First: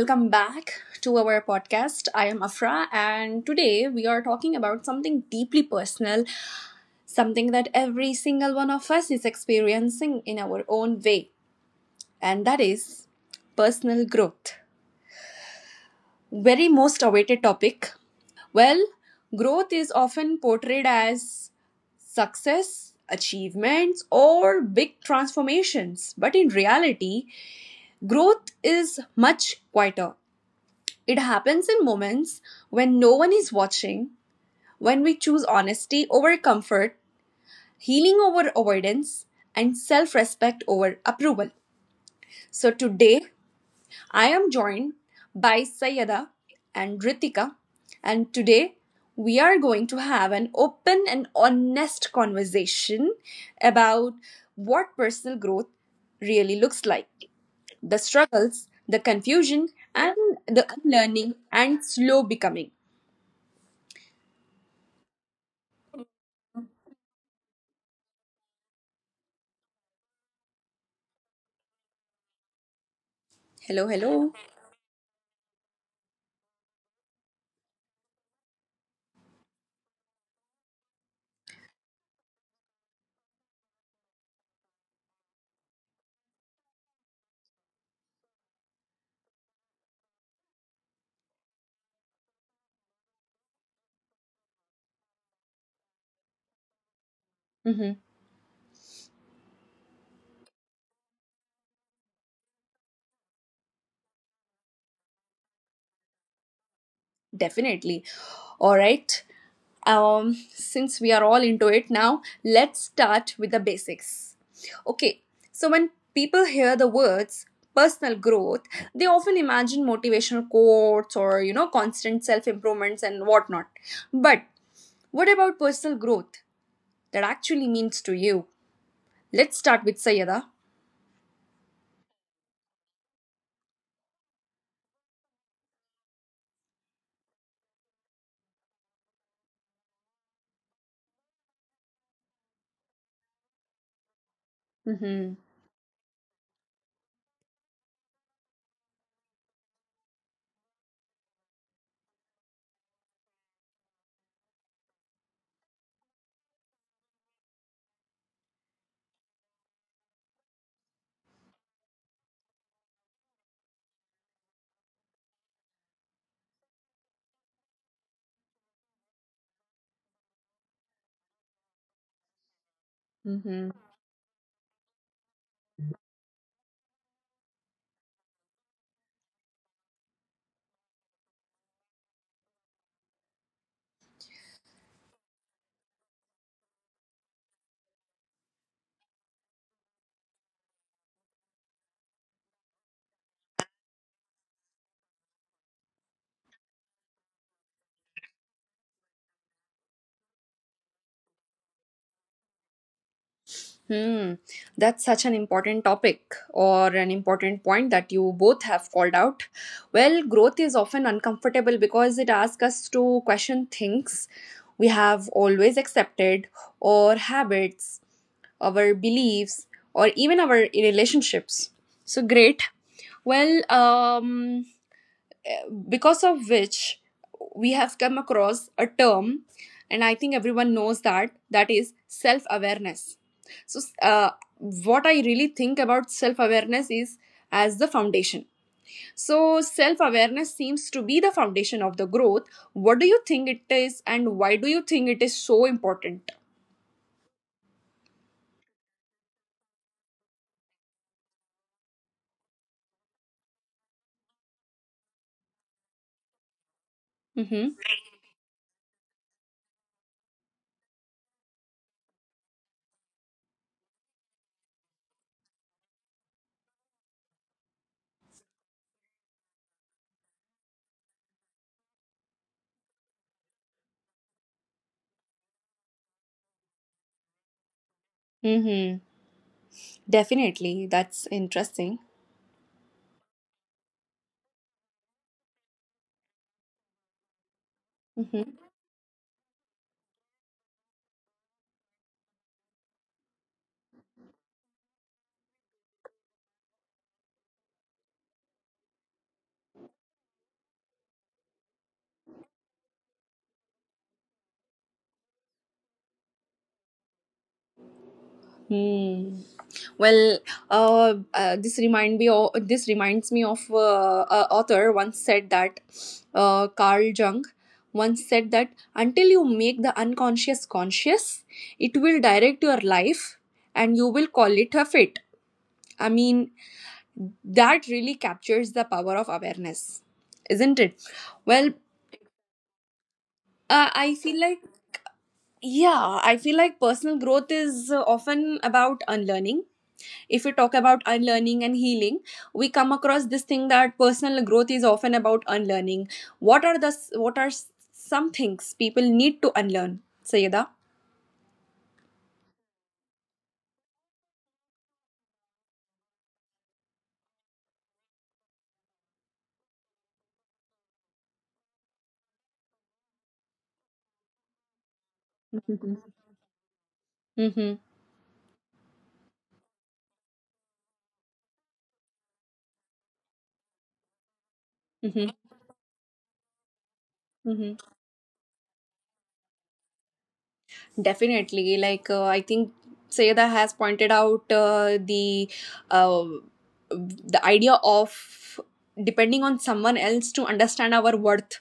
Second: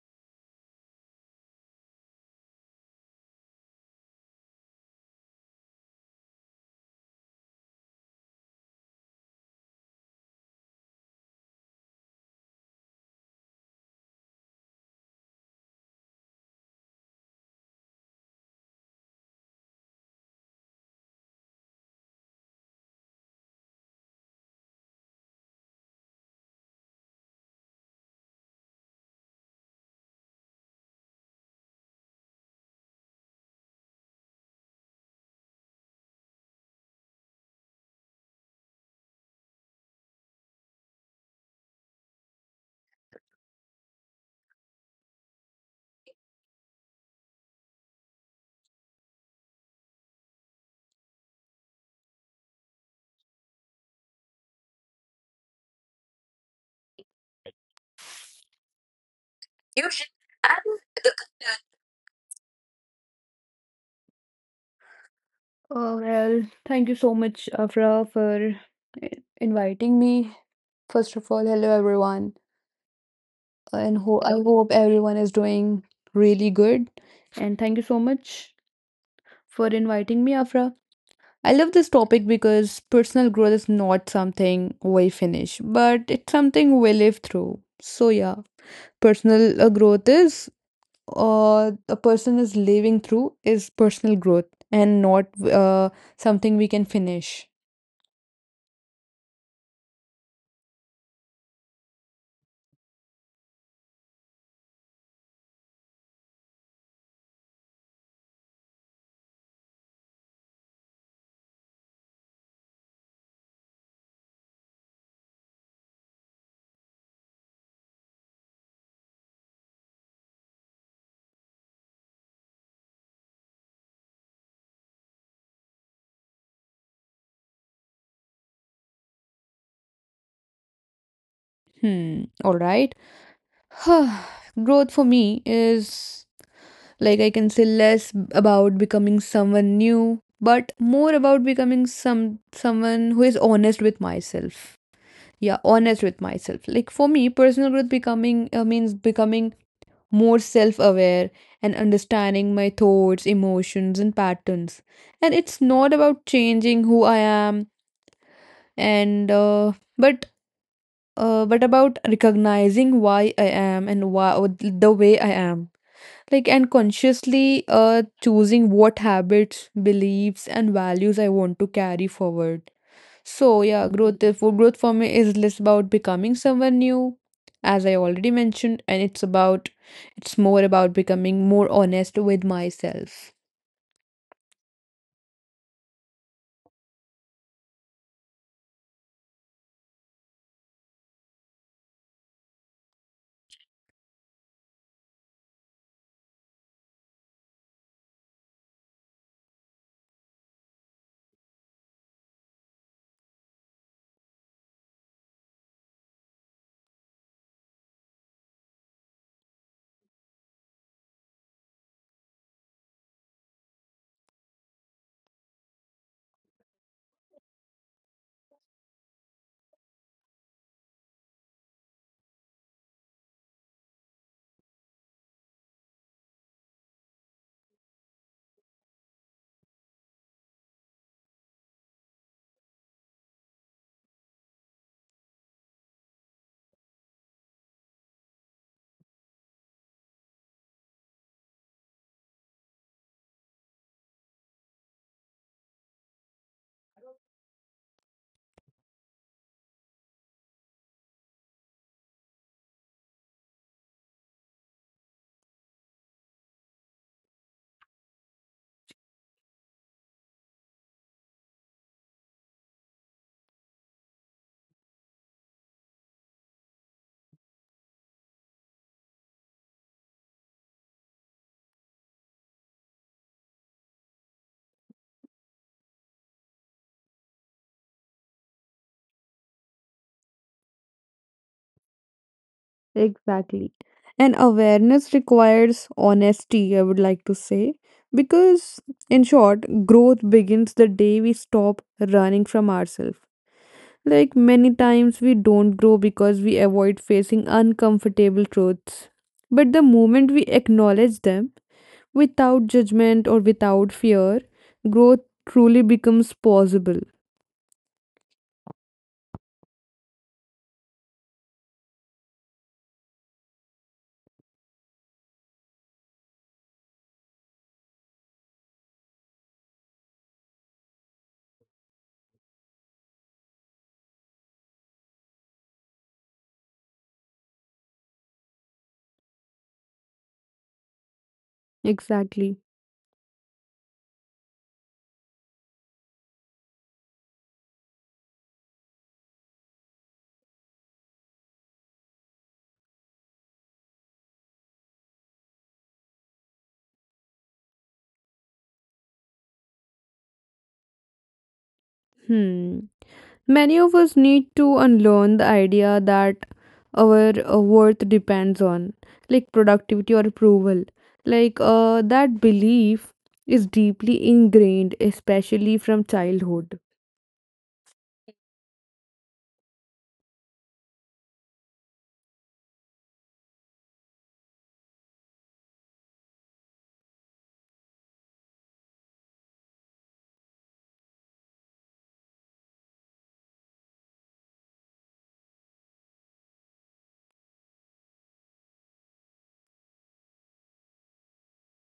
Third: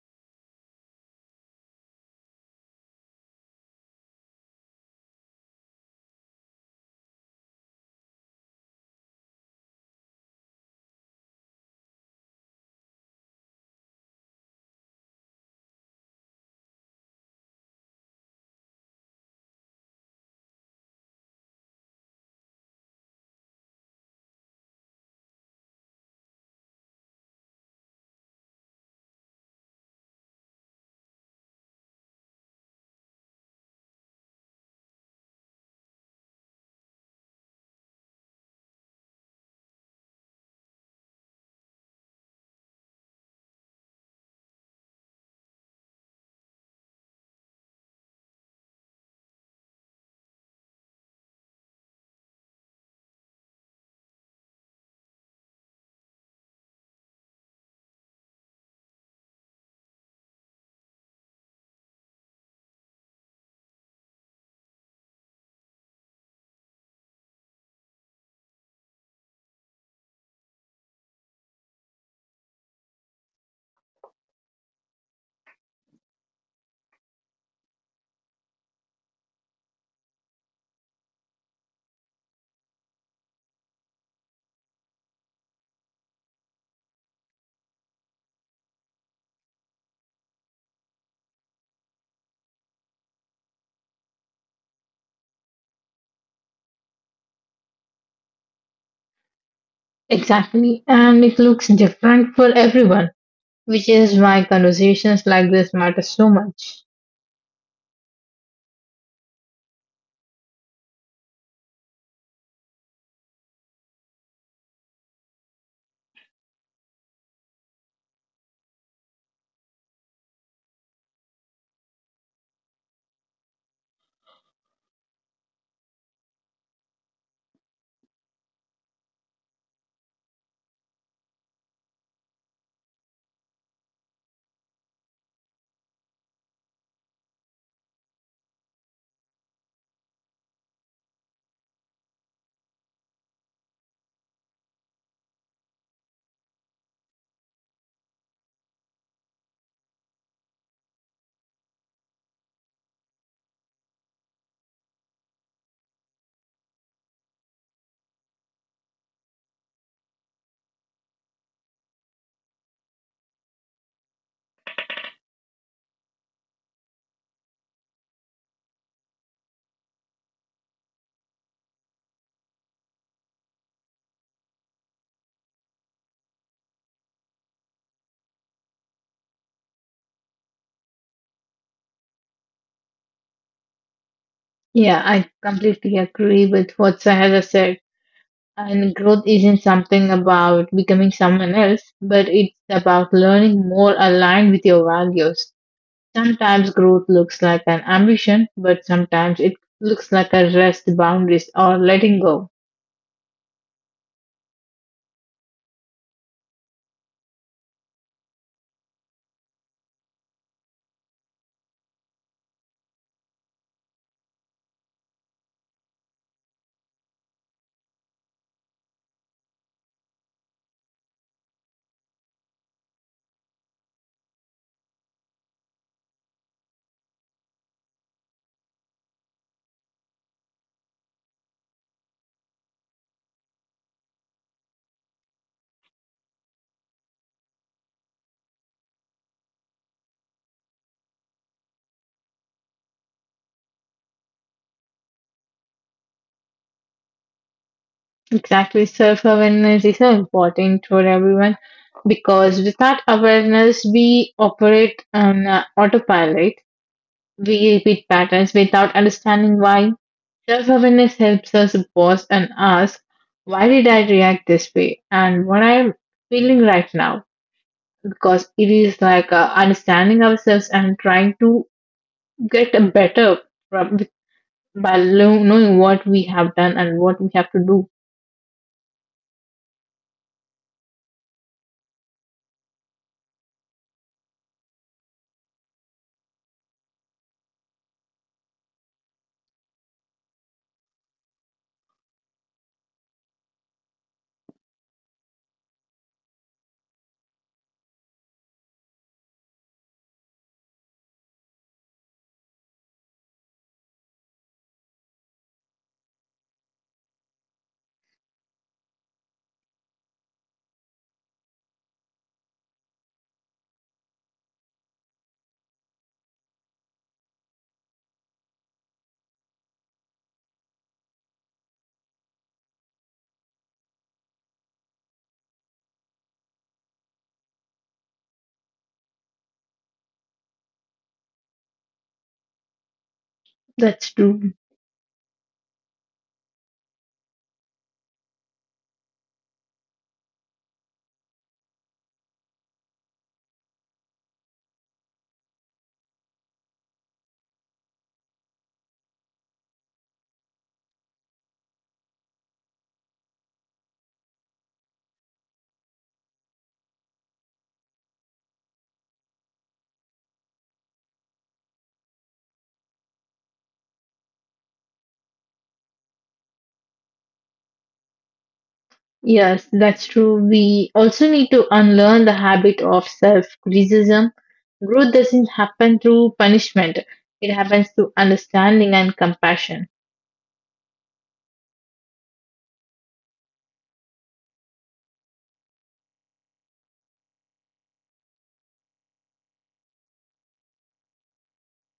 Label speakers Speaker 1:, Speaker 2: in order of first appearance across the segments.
Speaker 1: welcome back to our podcast. I am Afra, and today we are talking about something deeply personal, something that every single one of us is experiencing in our own way, and that is personal growth. Very most awaited topic. Well, growth is often portrayed as success, achievements, or big transformations, but in reality, growth is much quieter. It happens in moments when no one is watching, when we choose honesty over comfort, healing over avoidance, and self respect over approval. So today I am joined by Sayada and Ritika, and today we are going to have an open and honest conversation about what personal growth really looks like, the struggles, the confusion,
Speaker 2: You should.
Speaker 1: and
Speaker 2: And
Speaker 1: the
Speaker 2: the
Speaker 1: unlearning
Speaker 2: Uh,
Speaker 1: and slow becoming.
Speaker 2: well, Thank you so much, Afra, for i- inviting me. First of all, hello everyone, and
Speaker 1: Hello,
Speaker 2: ho I
Speaker 1: hello.
Speaker 2: hope everyone is doing really good. And thank you so much for inviting me, Afra. I love this topic because personal growth is not something we finish, but it's something we live through. So yeah, personal growth is a person is living through is personal growth and not something we can finish.
Speaker 1: Mm-hmm.
Speaker 3: Exactly, and it looks different for everyone, which is why conversations like this matter so much.
Speaker 1: Definitely. All right. Since we are all into it now, let's start with the basics. Okay, so when people hear the words personal growth, they often imagine motivational quotes or, you know, constant self improvements and whatnot. But what about personal growth that actually means to you? Let's start with Sayada.
Speaker 2: Hmm. All right. Growth for me is, like, I can say less about becoming someone new, but more about becoming someone who is honest with myself.
Speaker 1: Mm-hmm.
Speaker 2: Yeah, honest with myself. Like for me, personal growth becoming means becoming more self aware and understanding my thoughts, emotions, and patterns. And it's not about changing who I am, and but about recognizing why I am and why the way I am. Like, and consciously choosing what habits, beliefs, and values I want to carry forward. So yeah,
Speaker 1: Mm-hmm.
Speaker 2: for growth for me is less about becoming someone new, as I already mentioned, and it's more about becoming more honest with myself.
Speaker 3: Yeah, I completely agree with what Sahara said. And growth isn't something about becoming someone else, but it's about learning more aligned with your values. Sometimes growth looks like an ambition, but sometimes it looks like a rest, boundaries, or letting go.
Speaker 1: Hmm, that's such an important topic or an important point that you both have called out. Well, growth is often uncomfortable because it asks us to question things we have always accepted, or habits, our beliefs, or even our relationships. So, great. Well, because of which we have come across a term, and I think everyone knows that, that is self awareness. So what I really think about self awareness is as the foundation. So self awareness seems to be the foundation of the growth. What do you think it is, and why do you think it is so important?
Speaker 3: Exactly. Self awareness is so important for everyone because without awareness, we operate on autopilot. We
Speaker 1: Mhm.
Speaker 3: repeat patterns without understanding why. Self awareness helps us pause and ask, why did I react this way and what I'm feeling right now? Because it is like understanding ourselves and trying to get a better from- knowing what we have done and what we have to do.
Speaker 1: Mhm. Definitely, that's interesting.
Speaker 2: Exactly. And awareness requires honesty, I would like to say. Because,
Speaker 1: Mm-hmm.
Speaker 2: in short, growth begins the day we stop running from ourselves. Like, many times, we don't grow because we avoid facing uncomfortable truths. But the moment we acknowledge them, without judgment or without fear, growth truly becomes possible.
Speaker 1: Hmm. Well, this remind me. O this reminds me of a author once said that, Carl Jung once said that until you make the unconscious conscious, it will direct your life, and you will call it a fate. I mean, that really captures the power of awareness, isn't it? Well,
Speaker 2: Exactly.
Speaker 3: That's
Speaker 1: I
Speaker 3: true.
Speaker 1: feel like yeah, I feel like personal growth is often about unlearning. If we talk about unlearning and healing, we come across this thing that personal growth is often about unlearning. What are the what are some things people need to unlearn, sayeda?
Speaker 2: Hmm. Many of us need to unlearn the idea that our worth depends on, like, productivity or approval. That belief is deeply ingrained, especially from
Speaker 1: Mm-hmm.
Speaker 2: childhood.
Speaker 1: Mm-hmm.
Speaker 3: Yes, that's true. We also need to unlearn the habit of self criticism. Growth doesn't
Speaker 1: Mm-hmm.
Speaker 3: happen through punishment, it happens through
Speaker 1: Mm-hmm.
Speaker 3: understanding and compassion.
Speaker 1: Definitely. Like I think sayeda has pointed out uh, the idea of depending on someone else to understand our worth.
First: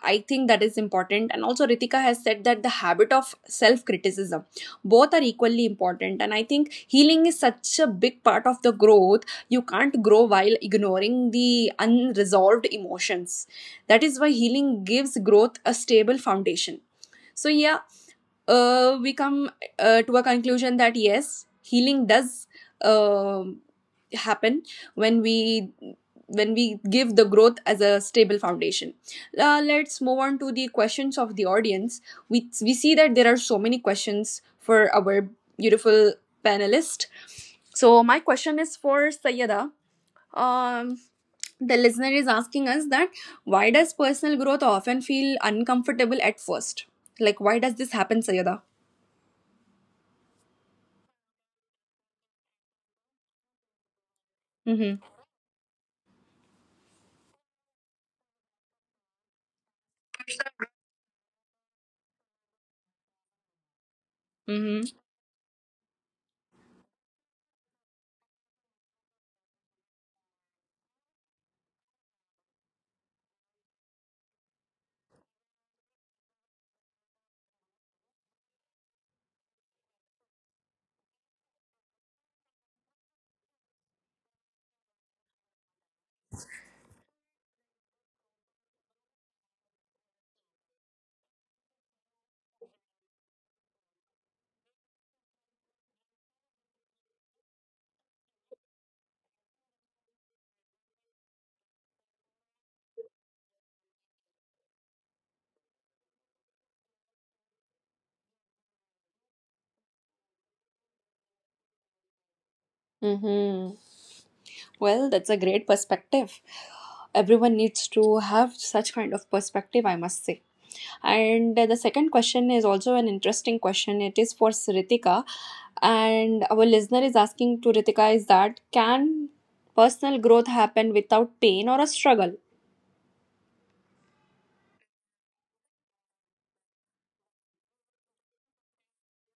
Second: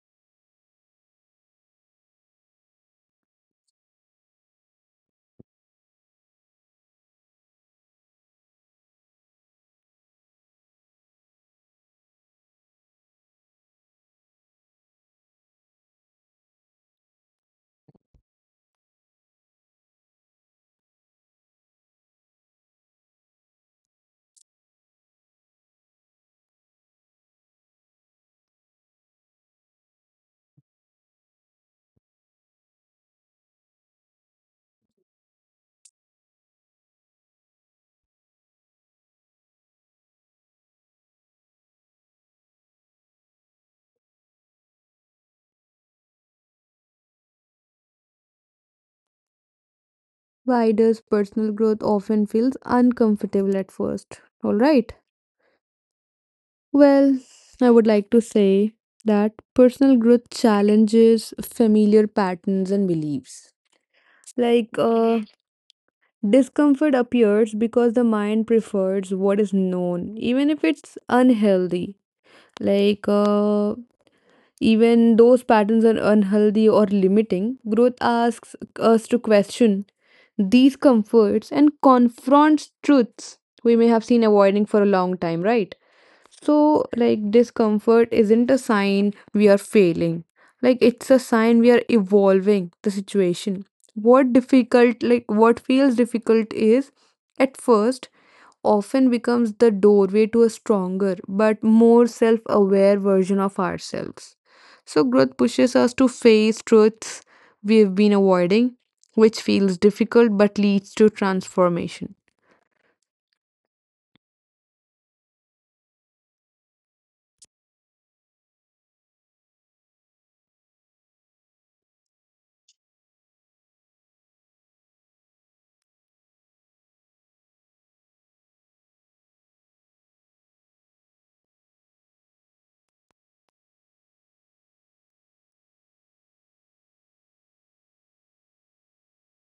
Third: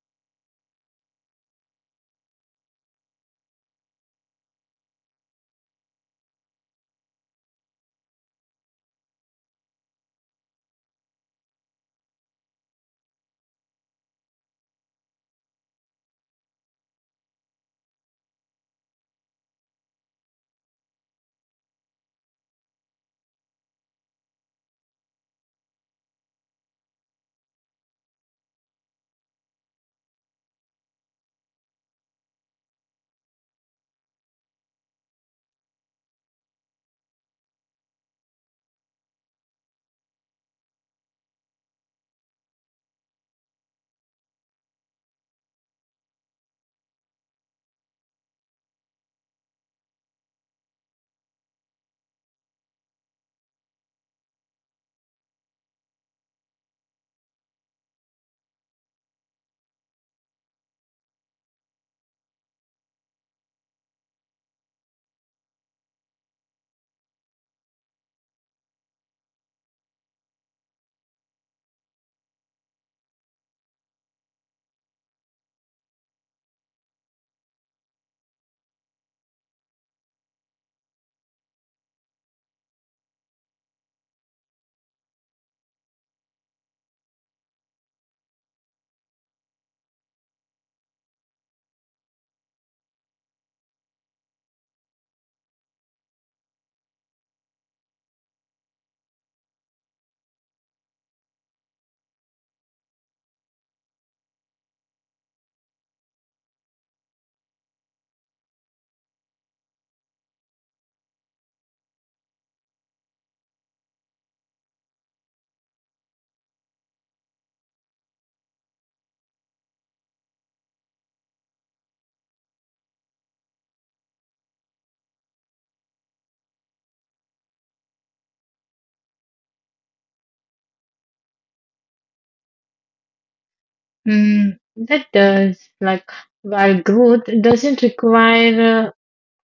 Speaker 1: I think that is important. And also, Ritika has said that the habit of self criticism, both are equally important. And I think healing is such a big part of the growth. You can't grow while ignoring the unresolved emotions. That is why healing gives growth a stable foundation. So, yeah, we come to a conclusion that yes, healing does um happen when we, when we give the growth as a stable foundation. Let's move on to the questions of the audience. We see that there are so many questions for our beautiful panelist. So my question is for Sayada. Um, the listener is asking us that why does personal growth often feel uncomfortable at first? Like why does this happen, Sayada?
Speaker 2: Why does personal growth often feels uncomfortable at first? All right.
Speaker 1: Mm-hmm.
Speaker 2: Well, I would like to say that personal growth challenges familiar patterns and beliefs. Like
Speaker 1: Mm-hmm.
Speaker 2: uh, Discomfort appears because the mind prefers what is known, even if it's unhealthy. Like, even those patterns are unhealthy or limiting. Growth asks us to question these comforts and confronts truths we may have seen avoiding for a long time, right? So, like, discomfort isn't a sign we are failing. Like, it's a sign we are evolving the situation. What feels difficult is at first often becomes the doorway to a stronger but more self aware version of ourselves. So, growth pushes us to face truths we've been avoiding, which feels difficult but leads to transformation.
Speaker 1: Mm-hmm. Well, that's a great perspective. Everyone needs to have such kind of perspective, I must say. And the second question is also an interesting question. It is for Ritika, and our listener is asking to Ritika is that can personal growth happen without pain or a struggle?
Speaker 3: Hmm, that does, like, while growth doesn't require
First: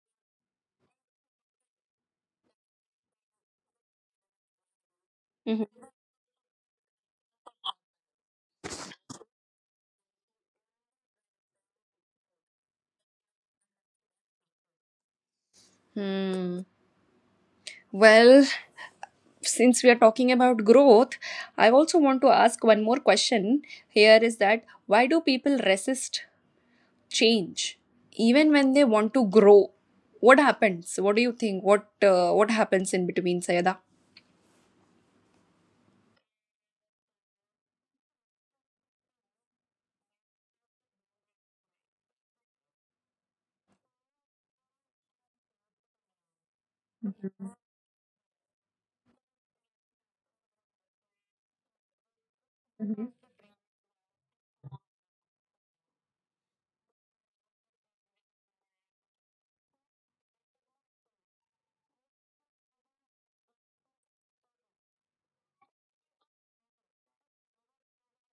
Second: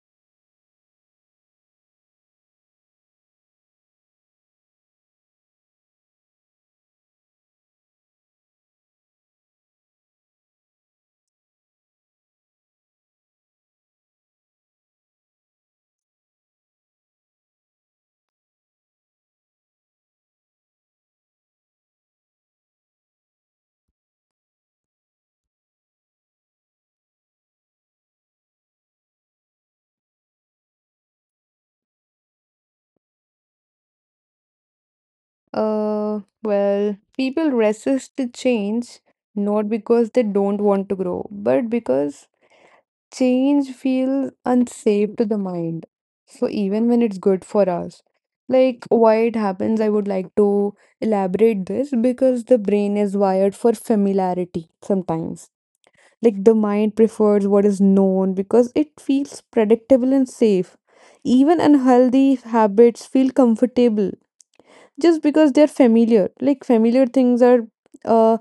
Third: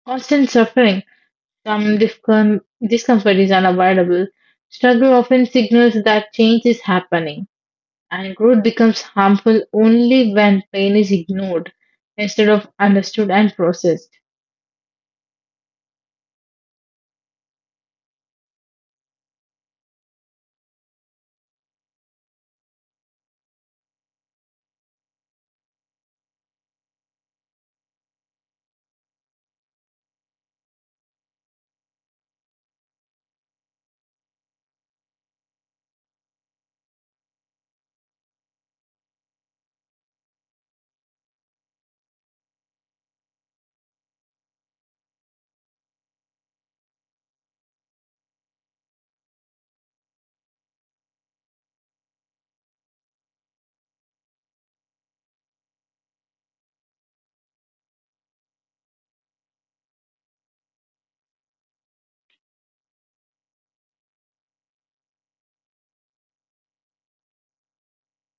Speaker 3: constant suffering, some discomfort is unavoidable. Struggle often
Speaker 1: Mhm.
Speaker 3: signals that change is happening, and growth becomes harmful only when pain is ignored instead of understood and processed.
Speaker 1: Hmm. Well, since we are talking about growth, I also want to ask one more question. Here is that why do people resist change even when they want to grow? What happens? What do you think? What happens in between, sayada?
Speaker 2: Well, people resist the change not because they don't want to grow, but because change feels unsafe to the mind. So even when it's good for us, like why it happens, I would like to elaborate this because the brain is wired for familiarity sometimes. Like, the mind prefers what is known because it feels predictable and safe. Even unhealthy habits feel comfortable just because they're familiar. Like, familiar things are uh,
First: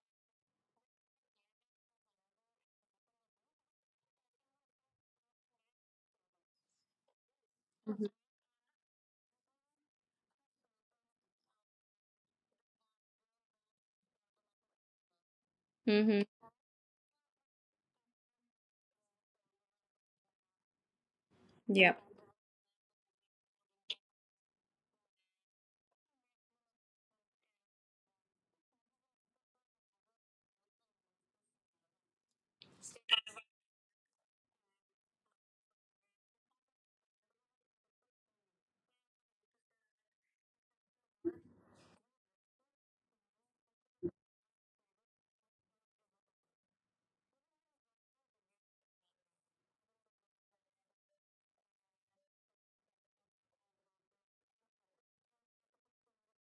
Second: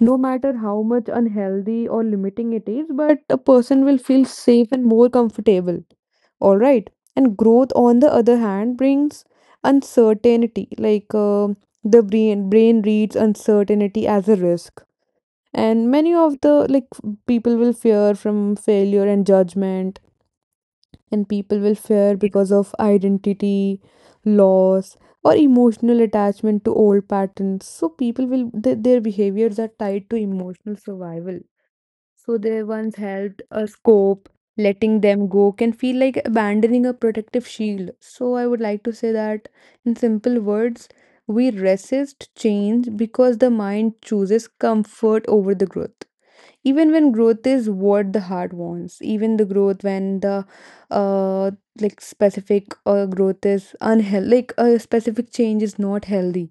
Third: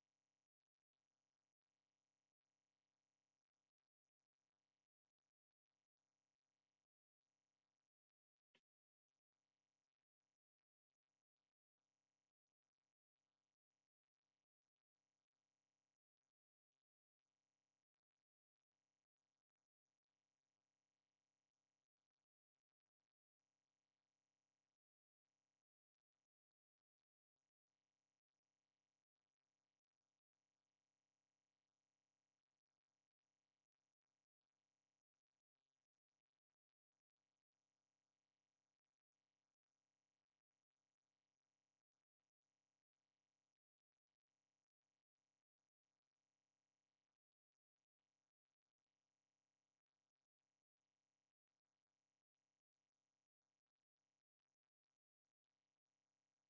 Speaker 2: no matter how much unhealthy or limiting it is, but a person will feel safe and more comfortable. All right, and growth, on the other hand, brings uncertainty. The brain reads uncertainty as a risk, and many
Speaker 1: Mm-hmm.
Speaker 2: of the, like, people will fear from failure and judgment, and people will
Speaker 1: Yeah.
Speaker 2: fear because of identity loss or emotional attachment to old patterns. So people will their behaviors are tied to emotional survival, so they once held a scope, letting them go can feel like abandoning a protective shield. So I would like to say that in simple words, we resist change because the mind chooses comfort over the growth, even when growth is what the heart wants, even the growth when the uh like specific growth is unhealthy, like a specific change is not healthy.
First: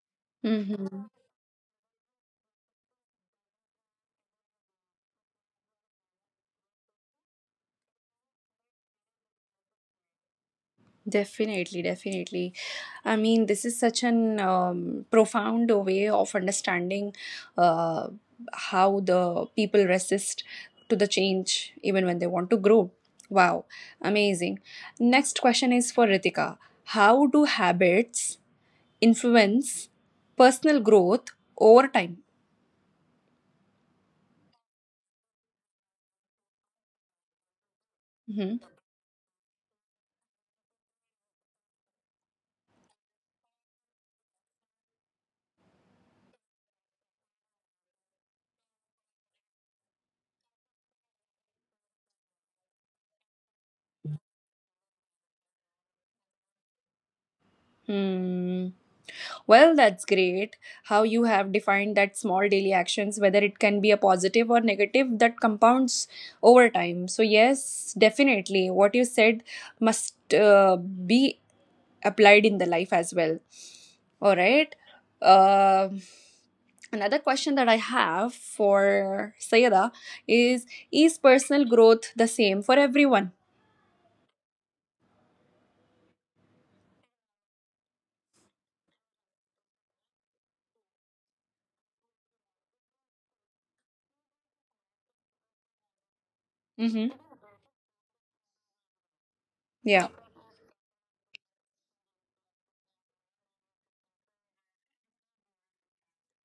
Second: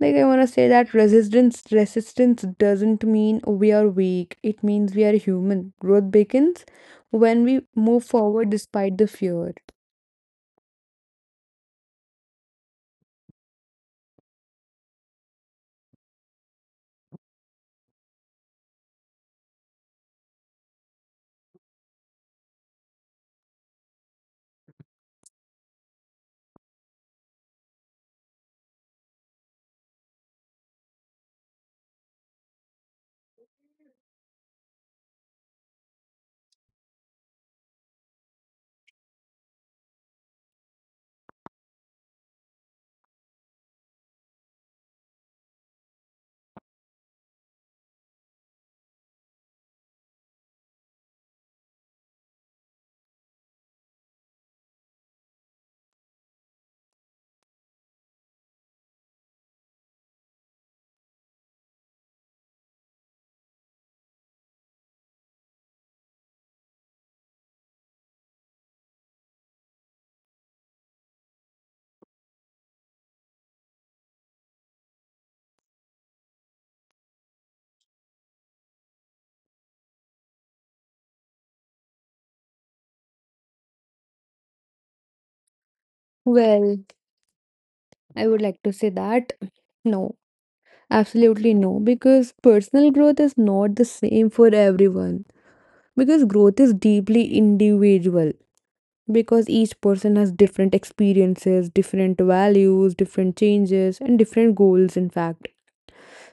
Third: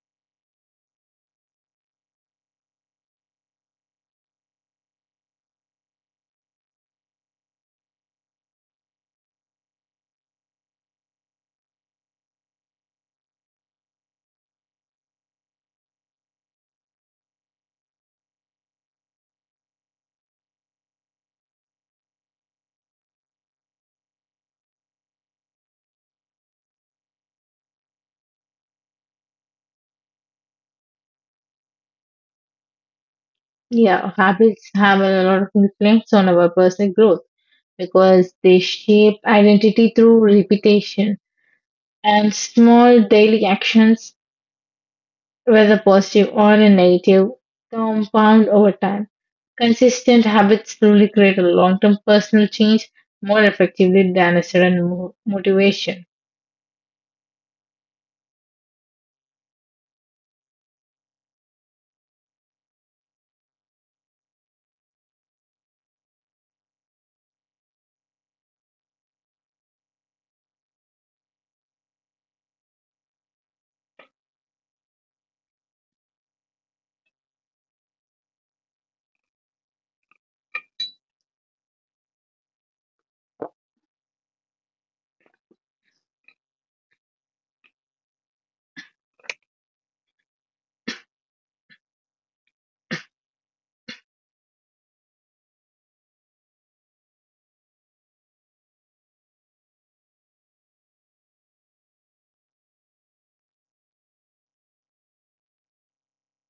Speaker 2: Like, I want to say that
Speaker 1: Mm-hmm.
Speaker 2: resistance doesn't mean we are weak, it means we are human. Growth begins when we move forward despite the fear.
Speaker 1: Definitely, definitely. I mean, this is such an profound way of understanding uh, how the people resist to the change even when they want to grow. Wow, amazing. Next question is for Ritika. How do habits influence personal growth over time?
Speaker 3: Yeah, habits have a lot of influence on our personal growth because
Speaker 1: Mhm.
Speaker 3: they shape identity through repetition and small daily actions, whether positive or a negative, compound over time. Consistent habits truly create a long-term personal change more effectively than a sudden motivation.
Speaker 1: Hmm. Well, that's great how you have defined that small daily actions, whether it can be a positive or negative, that compounds over time. So, yes, definitely what you said must be applied in the life as well. All right. Um, another question that I have for Sayada is personal growth the same for everyone?
Speaker 2: Well, I would like to say that no. Absolutely no, because personal growth is not the same for everyone. Because growth is deeply individual, because each
Speaker 1: Yeah.
Speaker 2: person has different experiences, different values, different changes, and different goals, in fact.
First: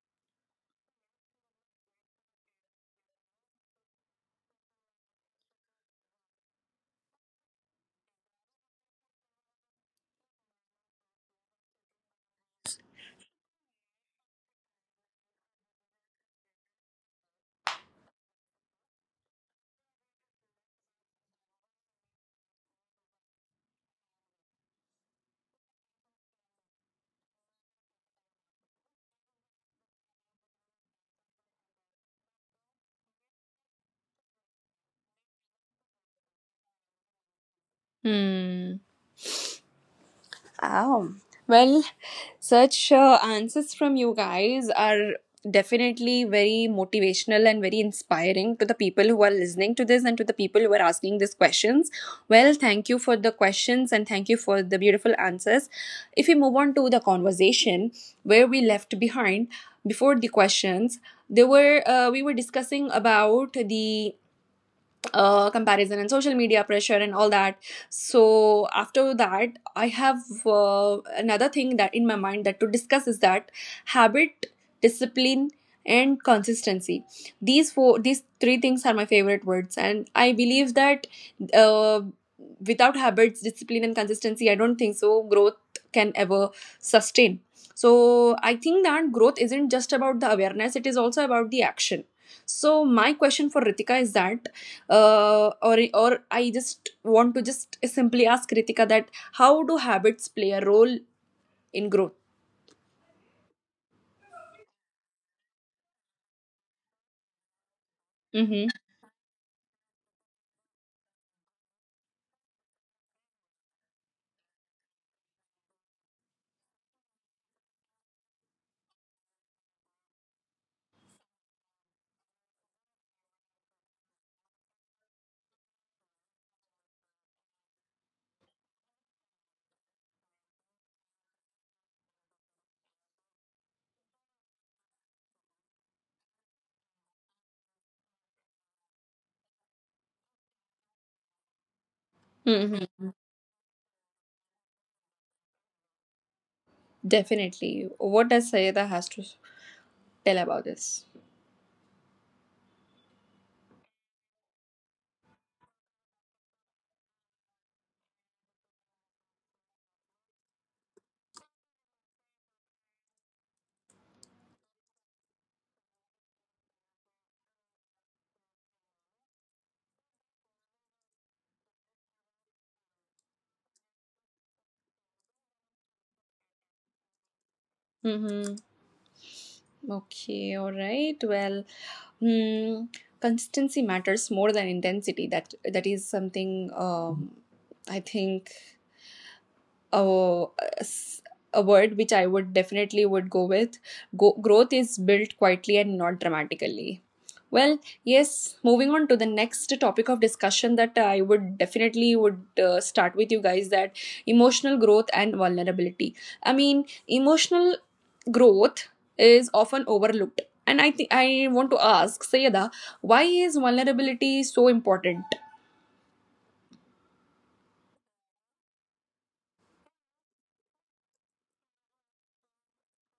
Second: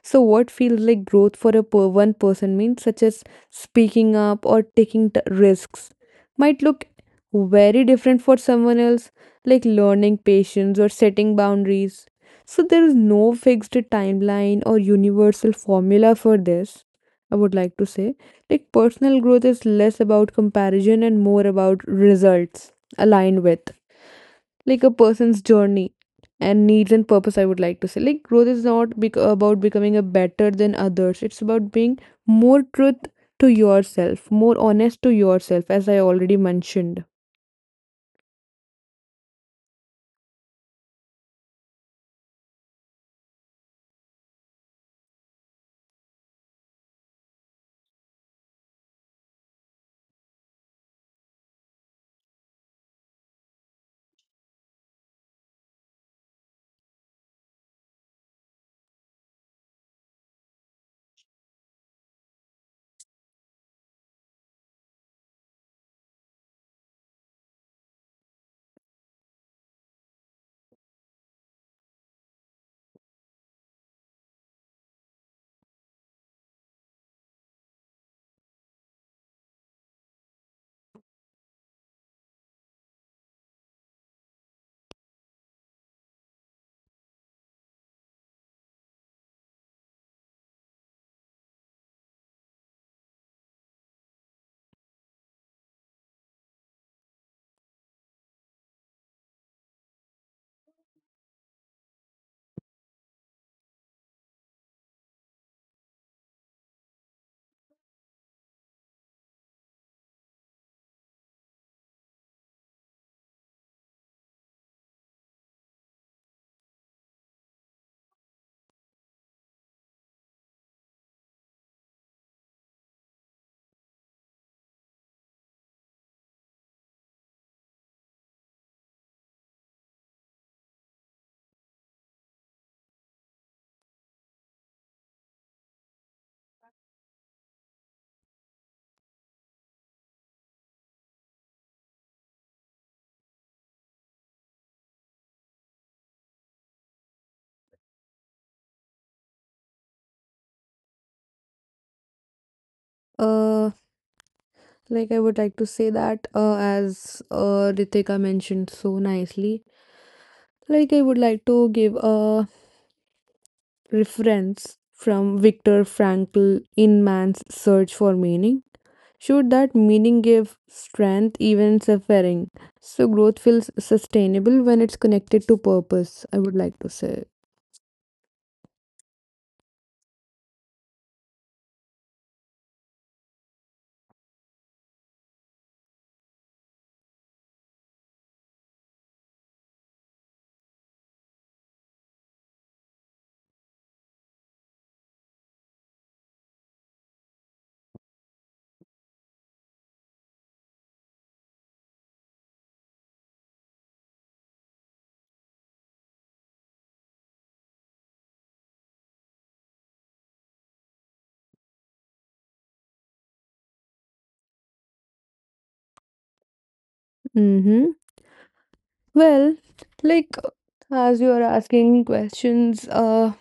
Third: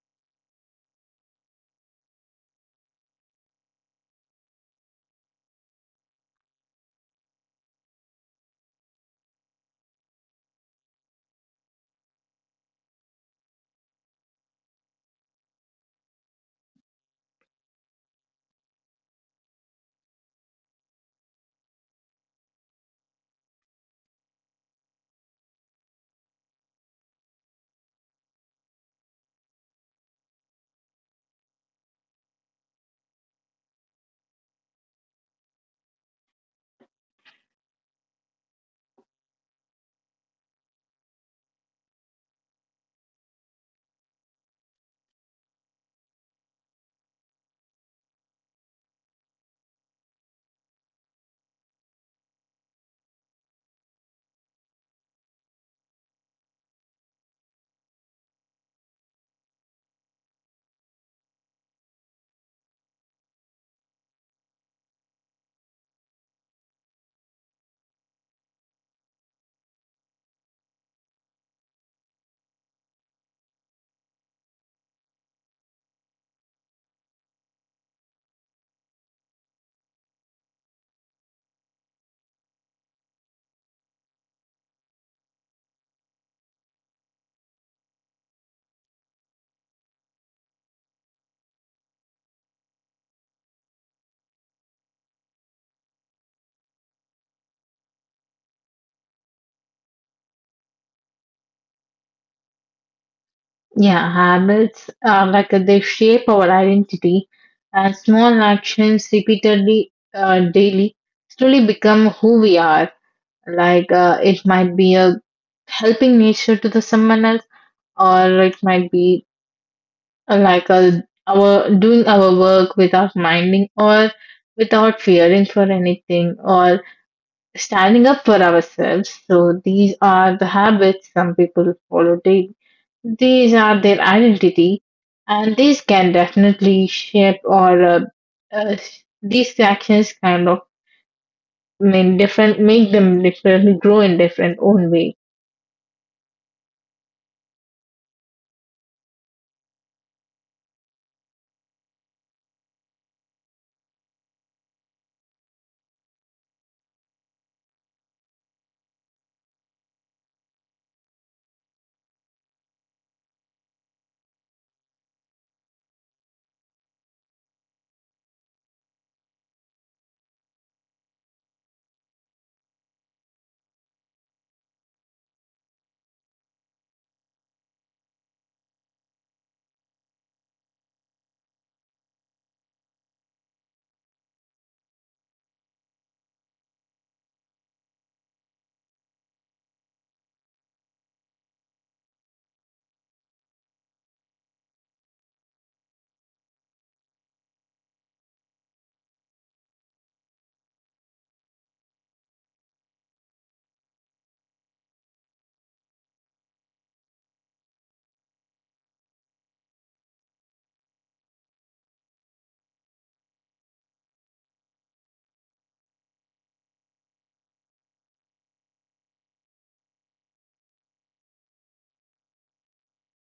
Speaker 2: So, what feels like growth for a one person means, such as speaking up or taking risks, might look very different for someone else, like learning patience or setting boundaries. So, there is no fixed timeline or universal formula for this. I would like to say, like, personal growth is less about comparison and more about results aligned with, like, a person's journey and needs and purpose. I would like to say, like, growth is not about becoming a better than others, it's about being more truth to yourself, more honest to yourself, as I already mentioned.
Speaker 1: Hmm. Oh. Well, such answers from you guys are definitely very motivational and very inspiring to the people who are listening to this and to the people who are asking these questions. Well, thank you for the questions and thank you for the beautiful answers. If we move on to the conversation where we left behind before the questions, there were, we were discussing about the comparison and social media pressure and all that. So after that, I have another thing that in my mind that to discuss is that habit, discipline, and consistency. These three things are my favorite words, and I believe that uh, without habits, discipline, and consistency, I don't think so growth can ever sustain. So I think that growth isn't just about the awareness; it is also about the action. So my question for Ritika is that or I just want to just simply ask Kritika that how do habits play a role in growth?
Speaker 3: Yeah, habits are like they shape our identity, and small
Speaker 1: Mm-hmm.
Speaker 3: actions repeatedly daily slowly become who we are. Like it might be a helping nature to the someone else, or it might be like a our doing our work without minding or without fearing for anything or standing up for ourselves. So these are the habits some people follow daily. These are their identity, and these can definitely shape or uh, these actions kind of mean different, make
Speaker 1: Mm-hmm.
Speaker 3: them differently grow in different own ways.
Speaker 1: Definitely. What does Sayeda has to tell about this?
Speaker 2: uh I would like to say that, as Ritika mentioned so nicely, like, I would like to give a reference from Viktor Frankl in Man's Search for Meaning showed that meaning gave strength even in suffering. So growth feels sustainable when it's connected to purpose, I would like to say.
Speaker 1: Mm-hmm. Okay. All right. Well, hmm, consistency matters more than intensity. That is something. I think a, a word which I would definitely would go with. Go, growth is built quietly and not dramatically. Well, yes. Moving on to the next topic of discussion that I would definitely would start with you guys, that emotional growth and vulnerability. I mean, emotional growth is often overlooked, and I think I want to ask Sayeda, why is vulnerability so important?
Speaker 2: Mm-hmm. Well, like, as you are asking questions,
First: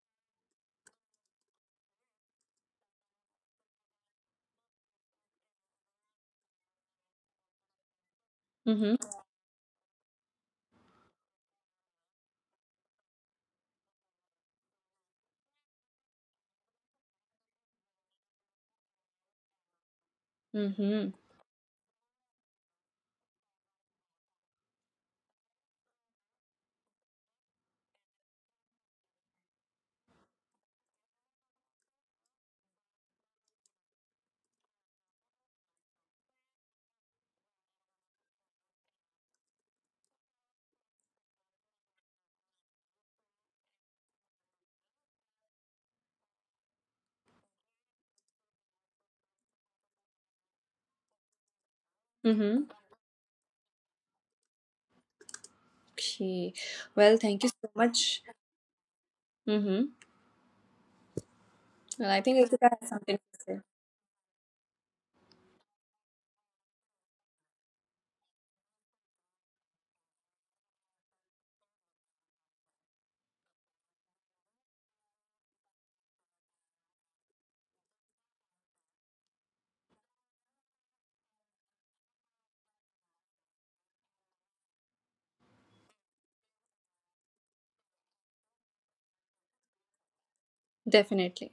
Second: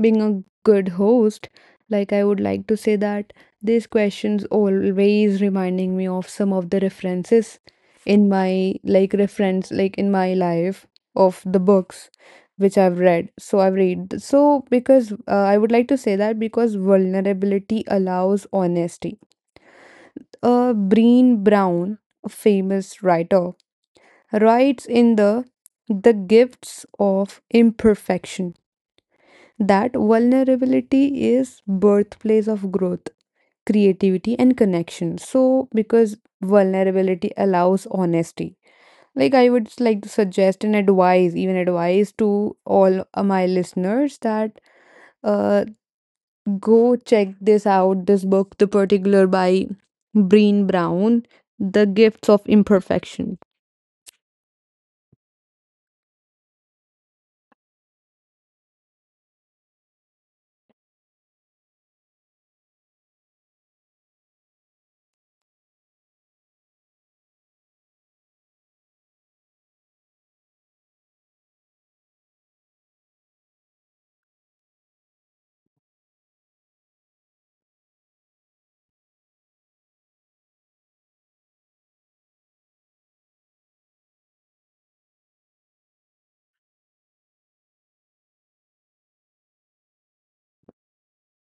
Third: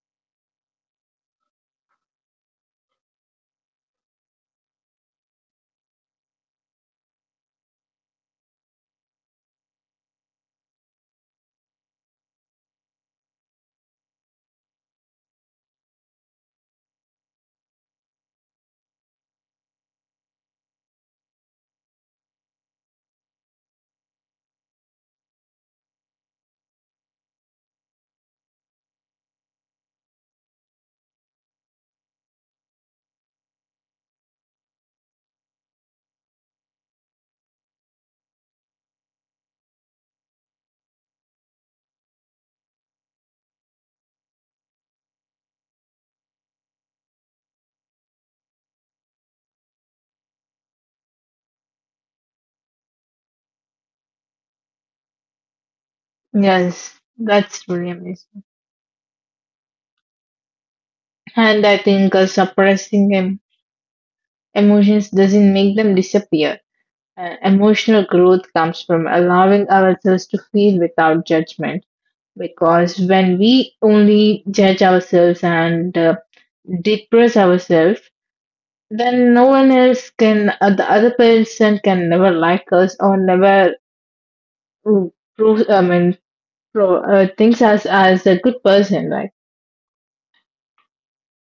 Speaker 2: being a good host, like, I would like to say that these questions always reminding me of some of the references in my,
Speaker 1: Mm-hmm.
Speaker 2: like, reference like in my life of the books which I've read. So I've read. So because I would like to say that because vulnerability allows honesty.
Speaker 1: Mm-hmm.
Speaker 2: Breen Brown, a famous writer, writes in the Gifts of Imperfection that vulnerability is birthplace of growth, creativity, and connection. So because vulnerability allows honesty, like, I would like to suggest and advise, even advise to all my listeners that uh, go check this out, this book, The Particular by Breen Brown, The Gifts of
Speaker 1: Mm-hmm.
Speaker 2: Imperfection.
Speaker 1: Okay.
Speaker 3: Yes,
Speaker 1: Well, thank you
Speaker 3: that's
Speaker 1: so
Speaker 3: really
Speaker 1: much.
Speaker 3: amazing.
Speaker 1: Mm-hmm.
Speaker 3: And I
Speaker 1: Well,
Speaker 3: think
Speaker 1: I think Ritika has
Speaker 3: suppressing
Speaker 1: something to say.
Speaker 3: emotions doesn't make them disappear. Emotional growth comes from allowing ourselves to feel without judgment. Because when we only judge ourselves and depress ourselves, then no one else can, the other person can never like us or never mm, prove, I mean, pro, thinks us as a good person, right?
Speaker 1: Definitely.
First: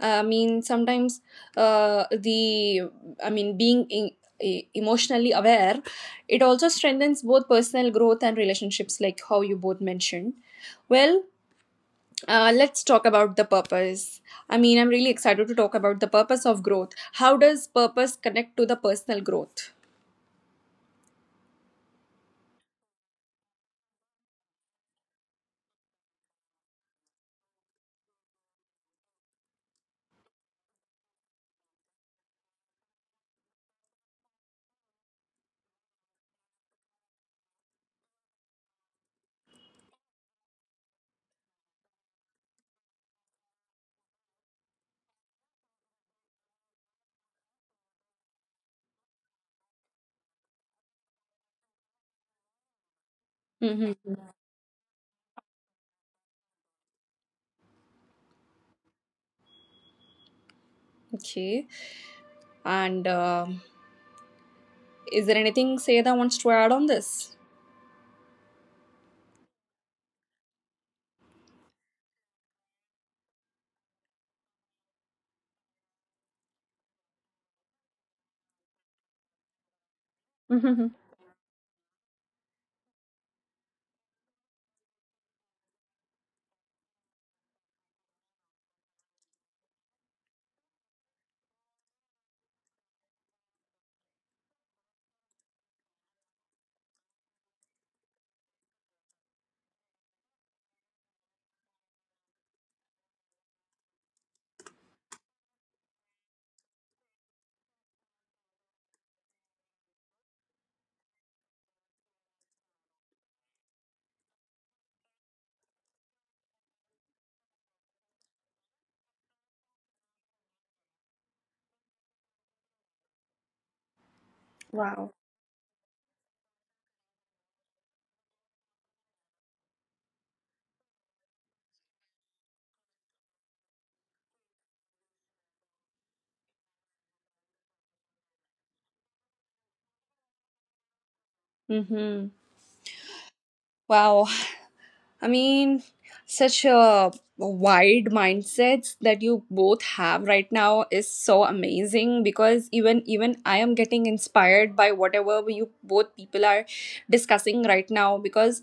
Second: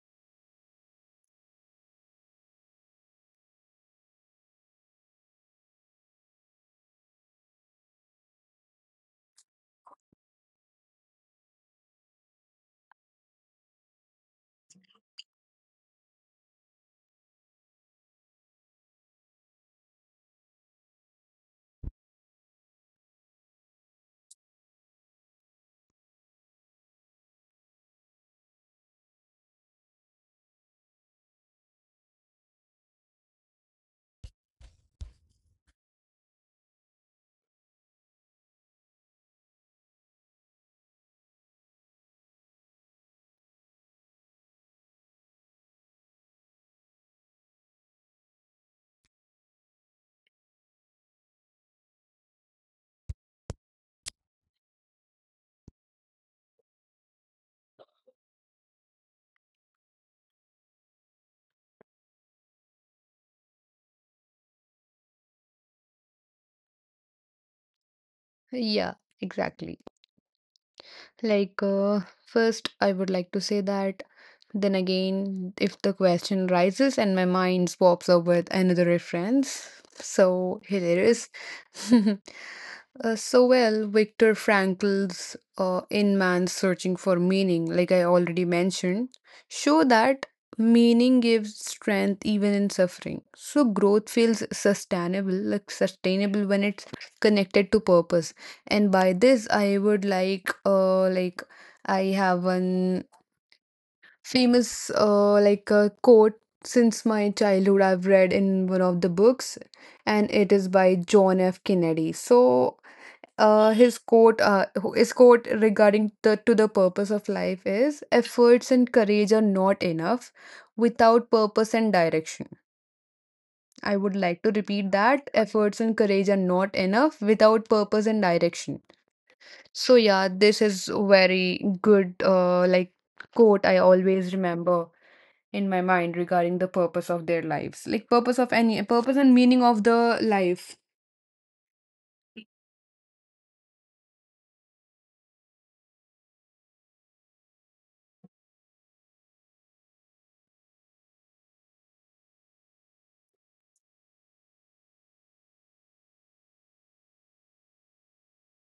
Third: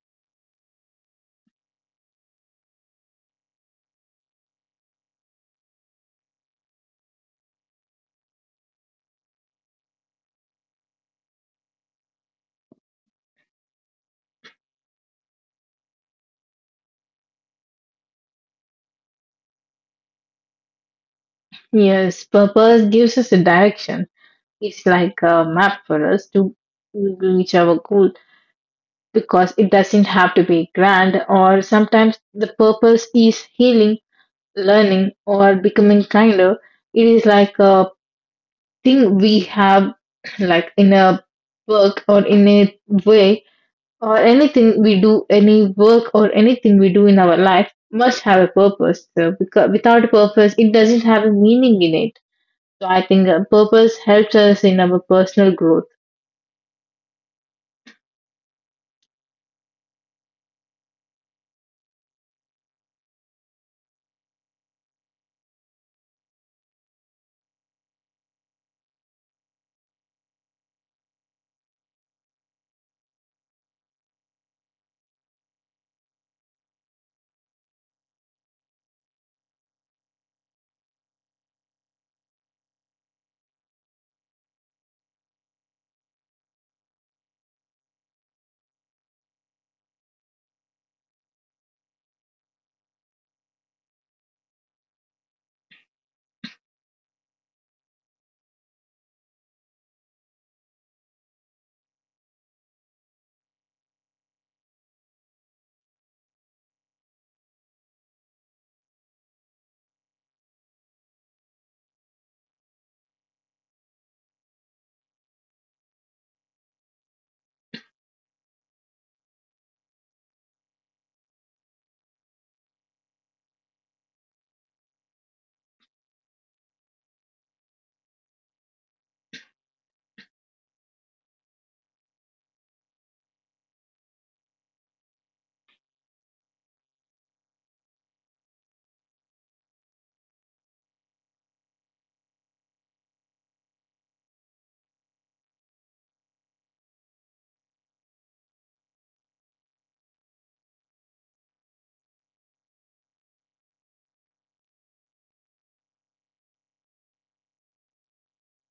Speaker 1: I mean, sometimes the I mean, being in, emotionally aware, it also strengthens both personal growth and relationships, like how you both mentioned. Well, let's talk about the purpose. I mean, I'm really excited to talk about the purpose of growth. How does purpose connect to the personal growth?
Speaker 3: Yes, purpose gives us a direction. It's like a map for us to reach our goal because it doesn't have to be grand, or sometimes the purpose is healing, learning, or becoming kinder. It is like a thing we have, like in a work or in a way, or anything we do, any work or anything we do in our life must have a purpose. So, because without a purpose, it doesn't have a meaning in it. So, I think purpose
Speaker 1: Mm-hmm.
Speaker 3: helps us in our personal growth.
Speaker 1: Okay. And is there anything Seda wants to add on this?
Speaker 2: Yeah, exactly. Like, first, I would like to say that, then again, if the question rises and my mind swaps up with another reference, so here it is. So well, Viktor Frankl's In Man's Searching for Meaning, like I already mentioned, show that meaning gives strength even in suffering. So growth feels sustainable, like sustainable, when it's connected to purpose. And by this, I would like, I have one famous like a quote since my childhood I've read in one of the books, and it is by John F. Kennedy. So uh, his quote uh, his quote regarding the to the purpose of life is efforts and courage are not enough without purpose and direction. I would like to repeat
Speaker 1: Wow.
Speaker 2: that efforts and courage are not enough without purpose and direction. So yeah, this is very good like quote I always remember in my mind regarding the purpose of their lives, like purpose of any purpose and meaning of the life.
Speaker 1: Mm-hmm. Wow, I mean, such a wide mindsets that you both have right now is so amazing, because even I am getting inspired by whatever you both people are discussing right now, because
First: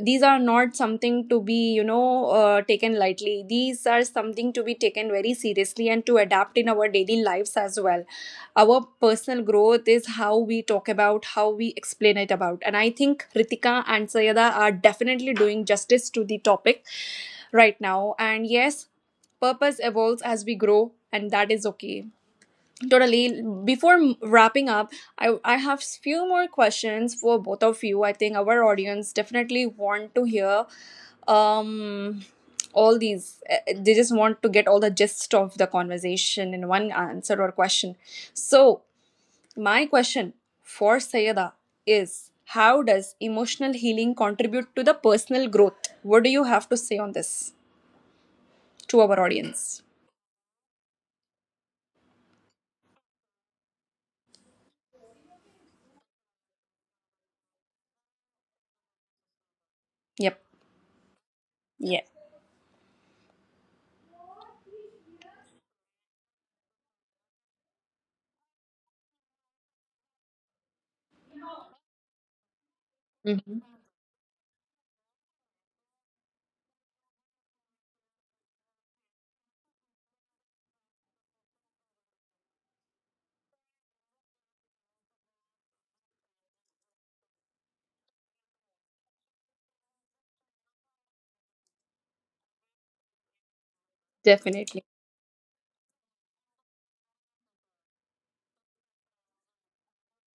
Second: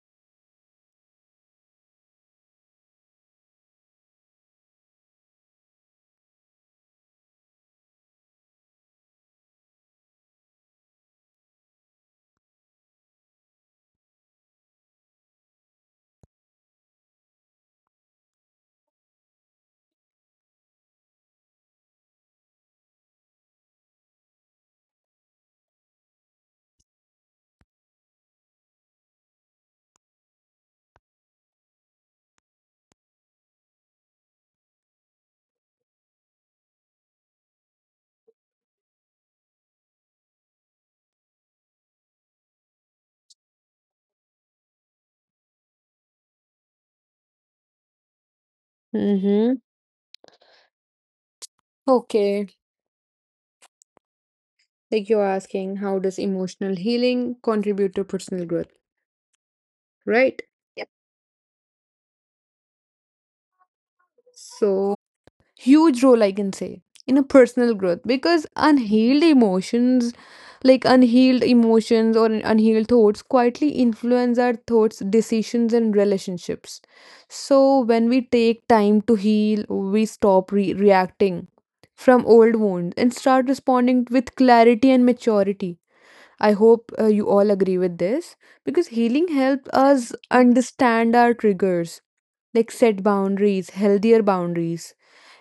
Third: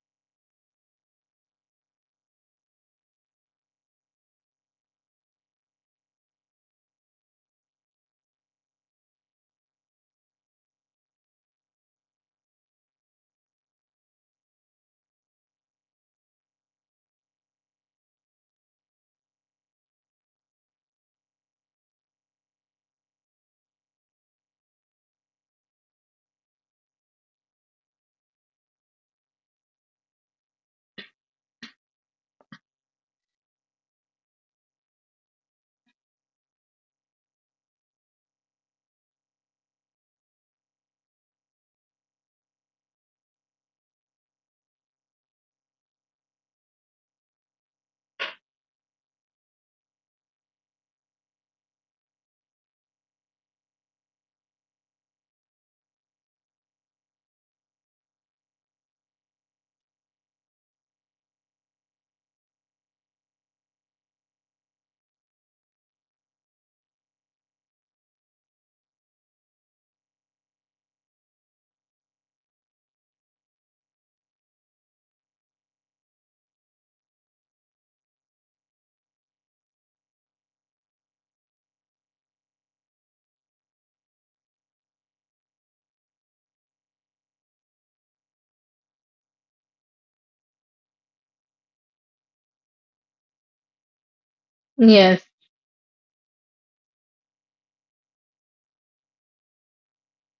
Speaker 1: these are not something to be, you know, taken lightly. These are something to be taken very seriously and to adapt in our daily lives as well. Our personal growth is how we talk about, how we explain it about, and I think ritika and sayada are definitely doing justice to the topic right now. And yes, purpose evolves as we grow, and that is okay. Totally. Before wrapping up, I have few more questions for both of you. I think our audience definitely want to hear um, all these. They just want to get all the gist of the conversation in one answer or question. So, my question for Sayeda is how does emotional healing contribute to the personal growth? What do you have to say on this to our
Speaker 2: Mm-hmm.
Speaker 1: audience?
Speaker 2: Okay. Like, you're asking, how does emotional healing contribute to personal growth?
Speaker 1: Yep.
Speaker 2: Right? Yep.
Speaker 1: Yeah.
Speaker 2: So, huge role, I can say, in a personal growth because
Speaker 1: Hmm.
Speaker 2: unhealed emotions, like unhealed emotions or unhealed thoughts quietly influence our thoughts, decisions, and relationships. So when we take time to heal, we stop reacting from old wounds and start responding with clarity and maturity. I hope you all agree with this, because healing helps
Speaker 1: Definitely.
Speaker 2: us
Speaker 3: Yes.
Speaker 2: understand our triggers, like set boundaries, healthier boundaries,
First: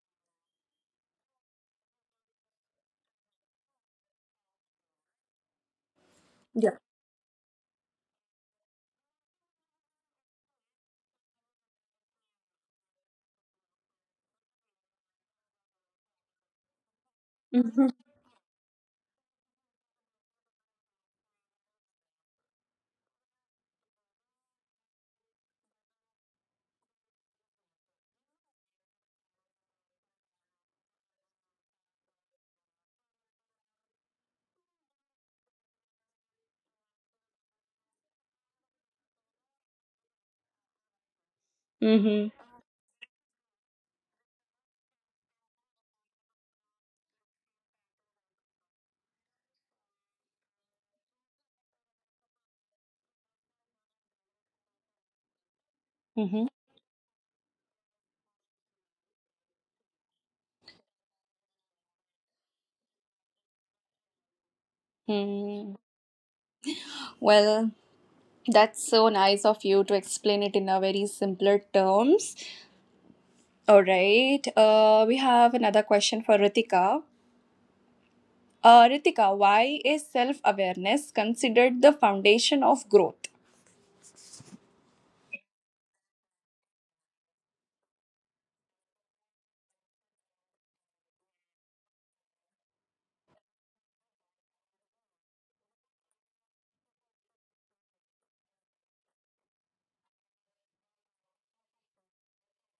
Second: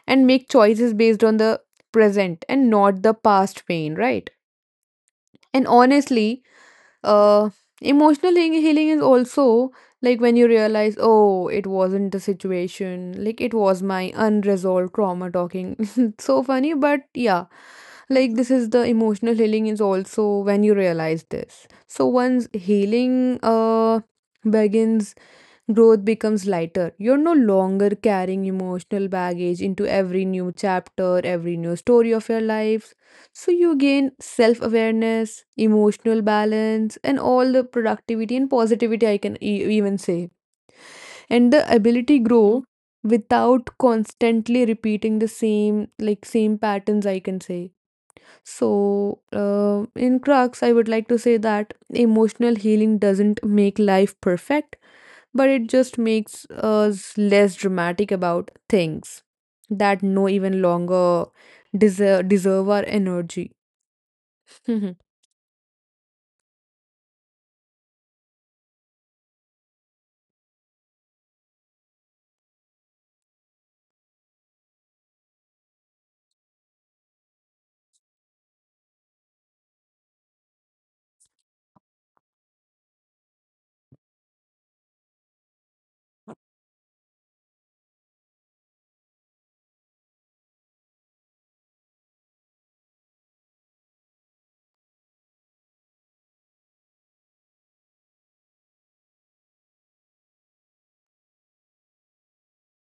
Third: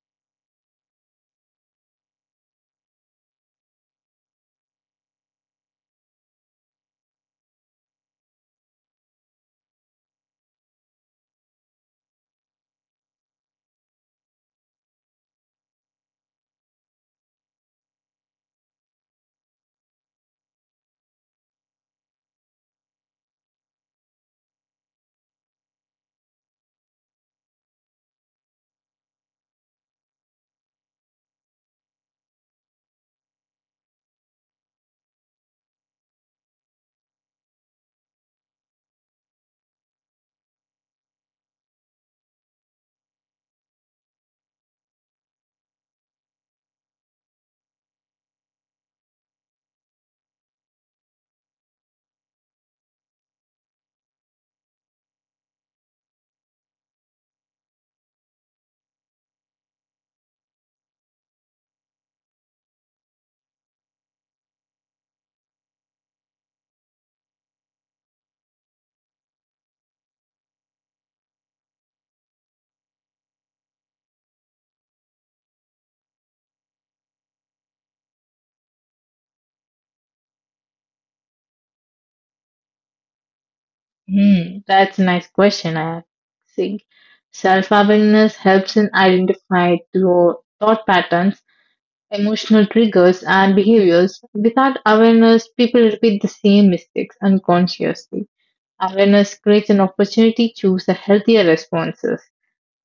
Speaker 2: and make choices based on the present and not the past pain, right? And honestly,
Speaker 1: Yeah.
Speaker 2: uh, emotional healing is also like when you realize, oh, it wasn't the situation, like it was my unresolved trauma talking. So funny, but yeah, like, this is the emotional healing, is also when you realize this. So once healing begins, growth becomes lighter. You're no longer carrying emotional baggage into every new chapter, every new story of your life. So you gain self awareness, emotional balance, and all the productivity and positivity, I can even say. And the ability
Speaker 1: Hmm.
Speaker 2: grow without constantly repeating the same patterns, I can say. So in crux, I would like to say that emotional healing doesn't make life perfect, but it just makes
Speaker 1: Mm-hmm.
Speaker 2: us less dramatic about things that no even longer deserve our energy. Mhm.
Speaker 1: Hmm. Well, that's so nice of you to explain it in a very simpler terms. All right. We have another question for Ritika. Ritika, why is self-awareness considered the foundation of growth?
Speaker 3: Hmm, that's a nice question, I think. Self awareness helps in identifying your thought patterns, emotional triggers, and behaviors. Without awareness, people repeat the same mistakes unconsciously. Awareness creates an opportunity to choose a healthier responses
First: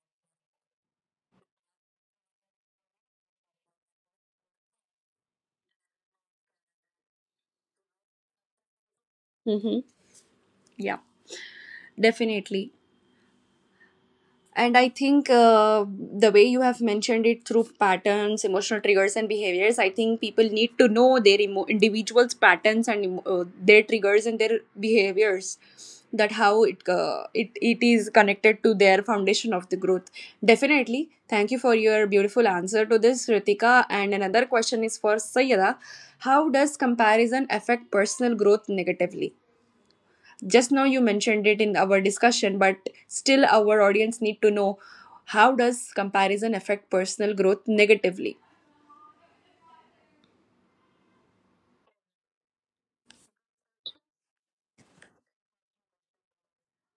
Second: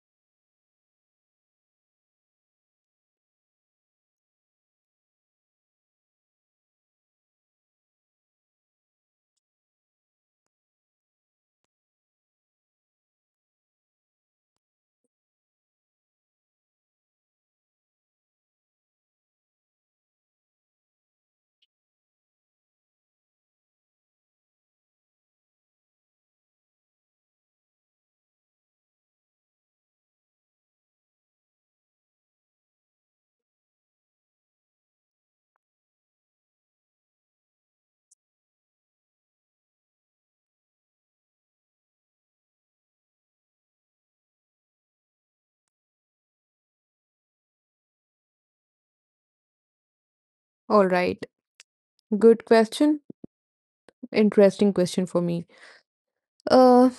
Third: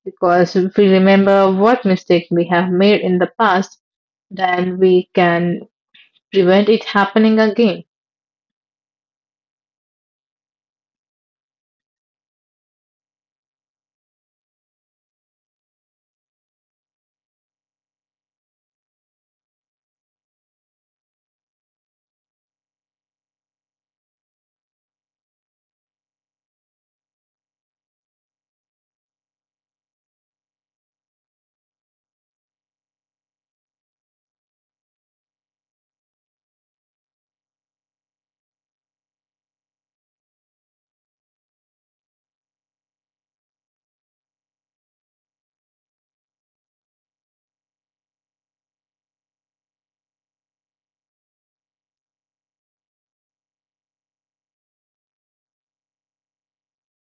Speaker 3: because if we remember what mistake we have made in the past, then we can prevent it happening again.
Speaker 1: Mm-hmm. Yeah, definitely. And I think the way you have mentioned it through patterns, emotional triggers, and behaviors, I think people need to know their individuals' patterns and their triggers and their behaviors. That how it is connected to their foundation of the growth. Definitely. Thank you for your beautiful answer to this, Ritika. And another question is for Sayada. How does comparison affect personal growth negatively? Just now you mentioned it in our discussion, but still our audience need to know, how does comparison affect personal growth negatively?
Speaker 2: All right. Good question. Interesting question for me. Uh,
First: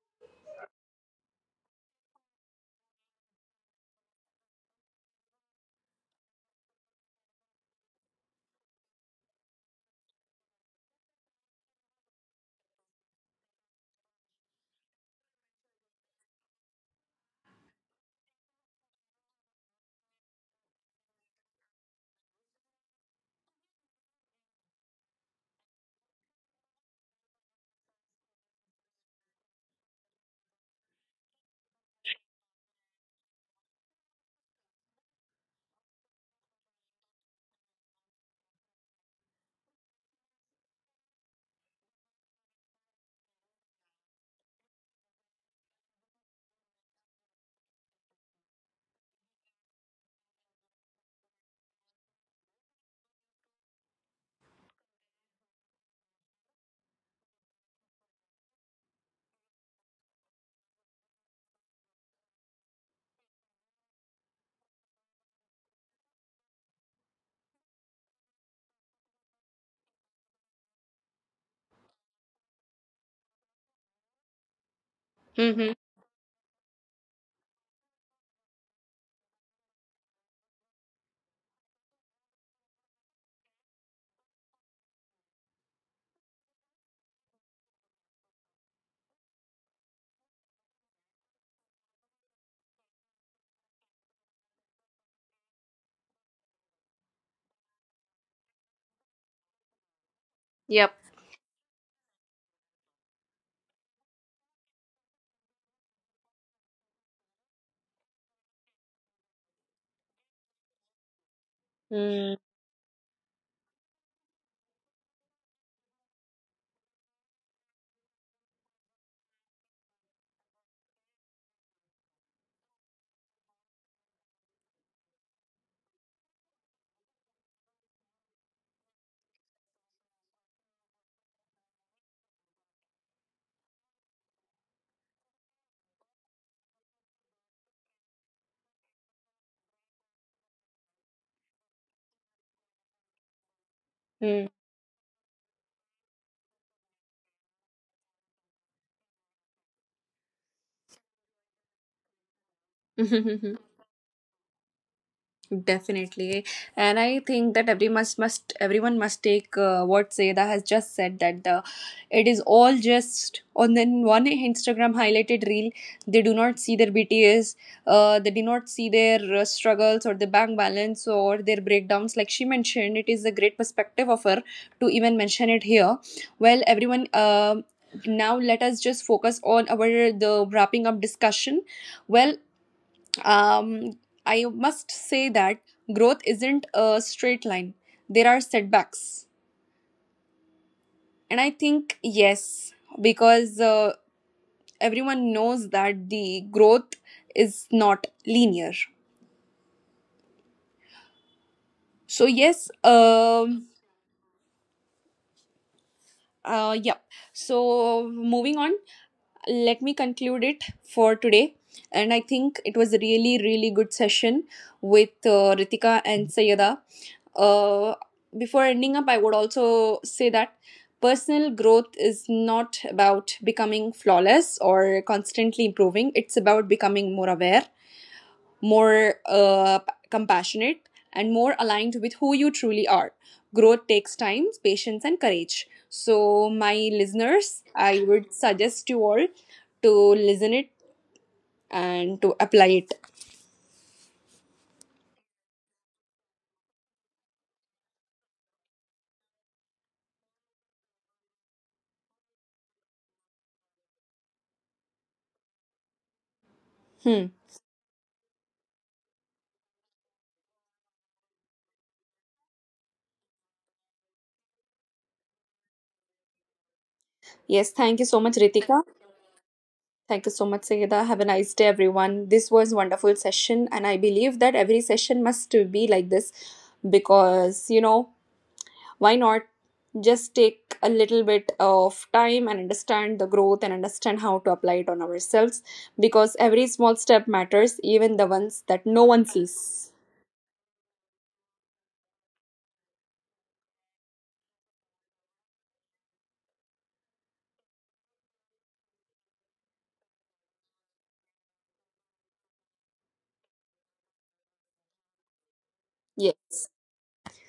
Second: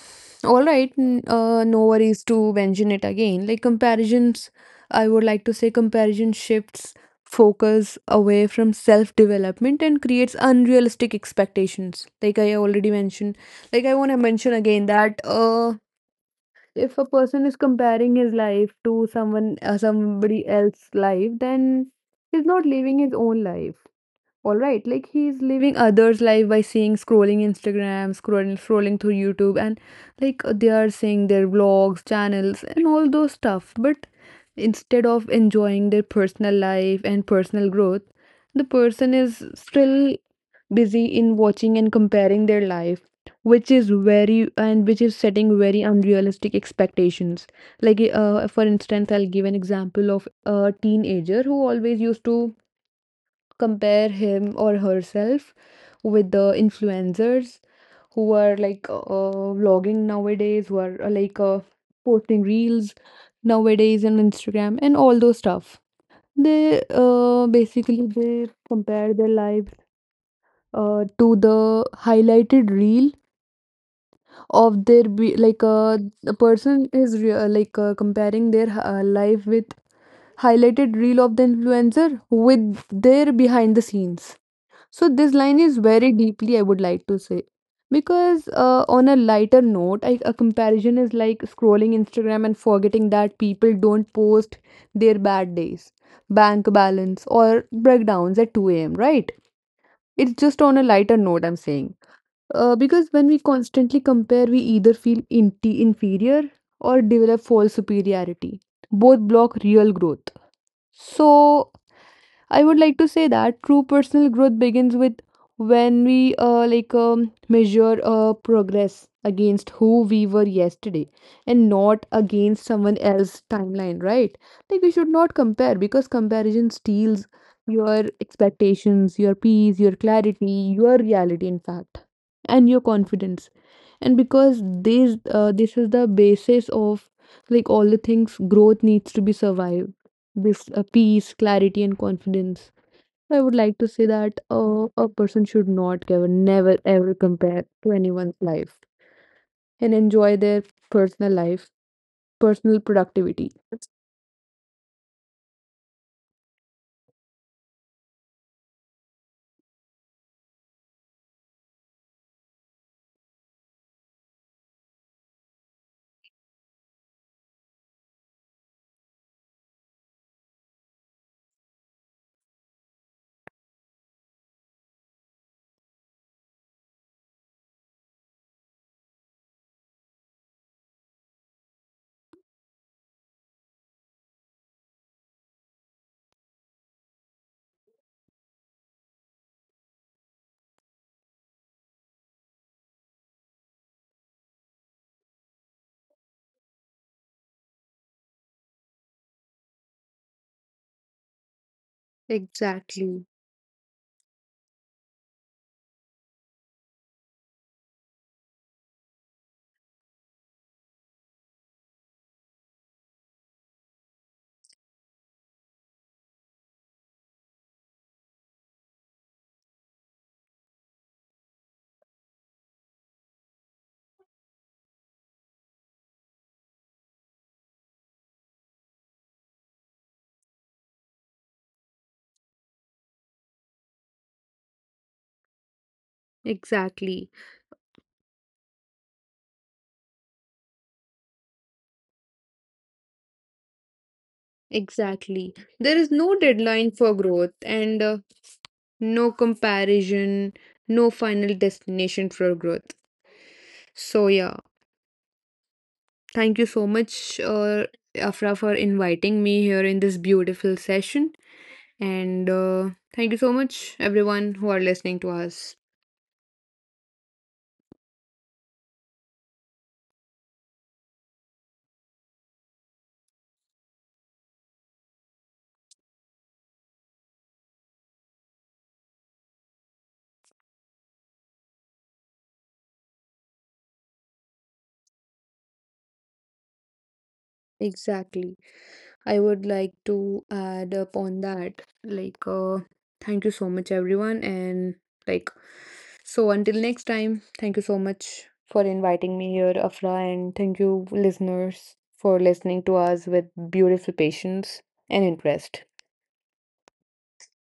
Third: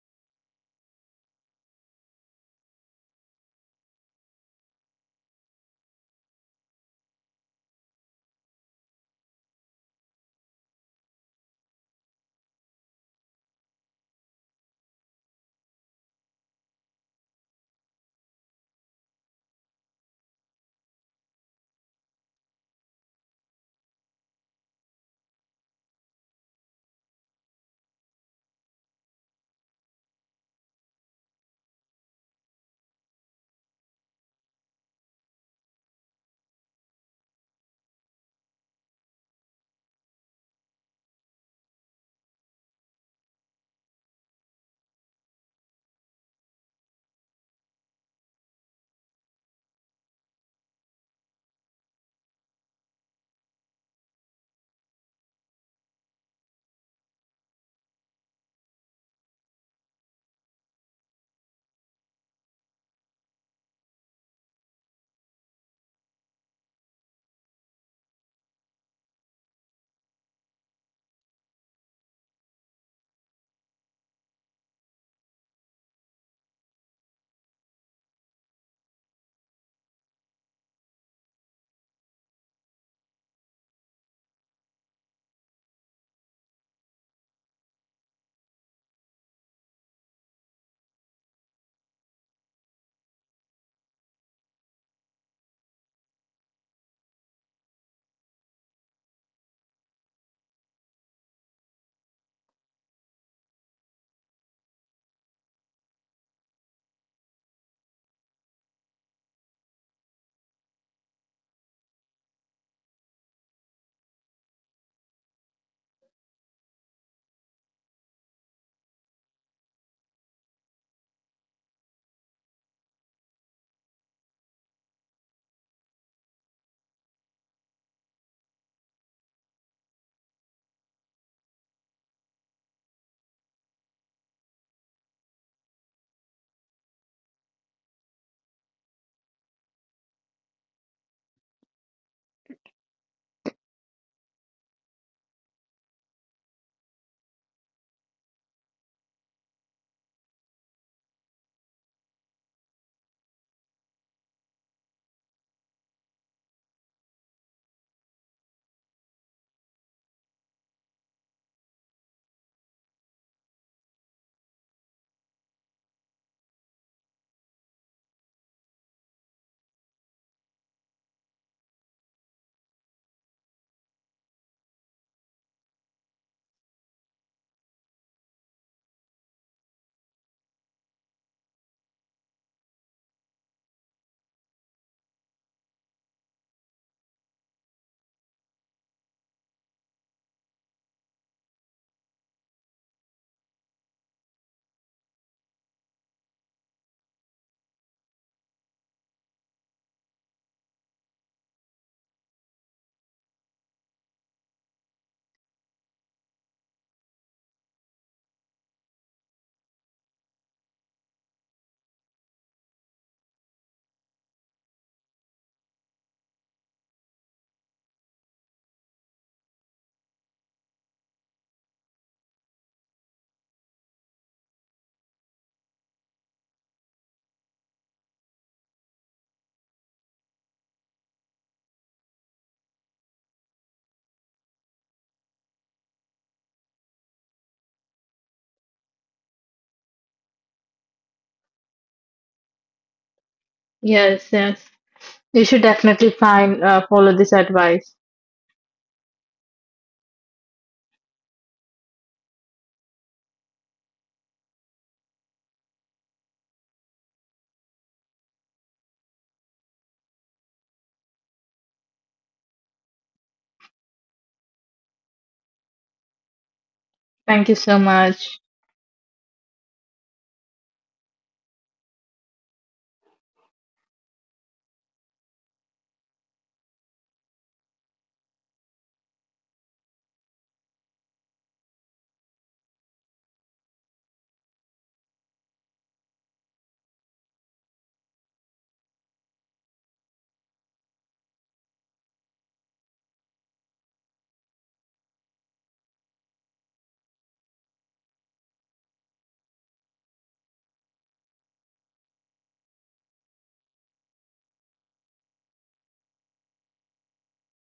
Speaker 2: all right. No worries to mention it again. Like, comparisons, I would like to say, comparison shifts focus away from self development and creates unrealistic expectations. Like I already mentioned, like, I want to mention again that if a person is comparing his life to someone somebody else's life, then he's not living his own life. All right, like, he's living others life by seeing scrolling Instagram, scrolling through YouTube, and like they are seeing their vlogs channels and all those stuff, but instead of enjoying their personal life and personal growth, the person is still busy in watching and comparing their life, which is very and which is setting very unrealistic expectations. Like for instance, I'll give an example of a teenager who always used to compare him or herself with the influencers who are vlogging nowadays, who are posting reels nowadays on Instagram and all those stuff. They basically they compare their lives to the highlighted reel of their
Speaker 1: Mm-hmm.
Speaker 2: a person is comparing their life with highlighted reel of the influencer with their behind the scenes. So this line is very deeply, I would like to say, because on a lighter note, a comparison is like scrolling Instagram and forgetting that people don't post their bad days, bank balance, or breakdowns at 2 a.m. Right? It's just on a
Speaker 1: Yep.
Speaker 2: lighter note I'm saying, because when we constantly compare, we either feel inferior or develop false superiority. Both block real growth. So I would like to say that true personal growth begins with when we, measure progress against who we were yesterday and not against someone else's timeline, right? Like, we should not compare because comparison steals your expectations, your peace, your clarity, your reality, in fact, and your confidence. And because this, this is the basis of, like, all the things growth needs to be survived, this peace, clarity, and confidence. I would like to say that
Speaker 1: Mm-hmm.
Speaker 2: a person should not ever, never ever compare to anyone's life and enjoy their personal life, personal productivity.
Speaker 1: Definitely, and I think that everyone must take what Seda has just said, that the, it is all just on the one Instagram highlighted reel. They do not see their BTS, they do not see their struggles or the bank balance or their breakdowns. Like she mentioned, it is a great perspective of her to even mention it here. Well, everyone. Now let us just focus on our the wrapping up discussion. Well, um, I must say that growth isn't a straight line. There are setbacks. And I think, yes, because everyone knows that the growth is not linear. So, yes,
Speaker 2: Exactly,
Speaker 1: yeah. So, moving on, let me conclude it for today. And I think it was a really, really good session with Ritika and Sayada. Uh, before ending up, I would also say that personal growth is not about becoming flawless or constantly improving, it's about becoming more aware, more compassionate, and more aligned with who you truly are. Growth takes time, patience, and courage. So, my
Speaker 2: exactly,
Speaker 1: listeners, I would suggest you all to listen it and to apply it.
Speaker 3: Yes, yes. You
Speaker 2: exactly.
Speaker 3: should
Speaker 2: There
Speaker 3: definitely
Speaker 2: is no
Speaker 3: find
Speaker 2: deadline
Speaker 3: follow
Speaker 2: for
Speaker 3: this
Speaker 2: growth
Speaker 3: advice.
Speaker 2: and no comparison, no final destination for growth. So, yeah. Thank you so
Speaker 1: Hmm.
Speaker 2: much, Afra, for inviting me here in this beautiful session. And thank you so much, everyone who are listening to us.
Speaker 3: Thank you so
Speaker 1: Yes, thank you so
Speaker 3: much.
Speaker 1: much, Ritika. Thank you so much, Sayeda. Have a nice day, everyone. This was wonderful session, and I believe that every session must be like this, because you know, why not just take a little bit of time and understand the growth and understand how to apply it on ourselves, because every small step matters, even the
Speaker 2: Exactly.
Speaker 1: ones that no
Speaker 2: I
Speaker 1: one
Speaker 2: would like
Speaker 1: sees.
Speaker 2: to add upon that. Like, thank you so much, everyone. And, like, so until next time, thank you so much for inviting me here, Afra. And thank you, listeners, for listening to us with beautiful patience and interest.
Speaker 1: Yeah.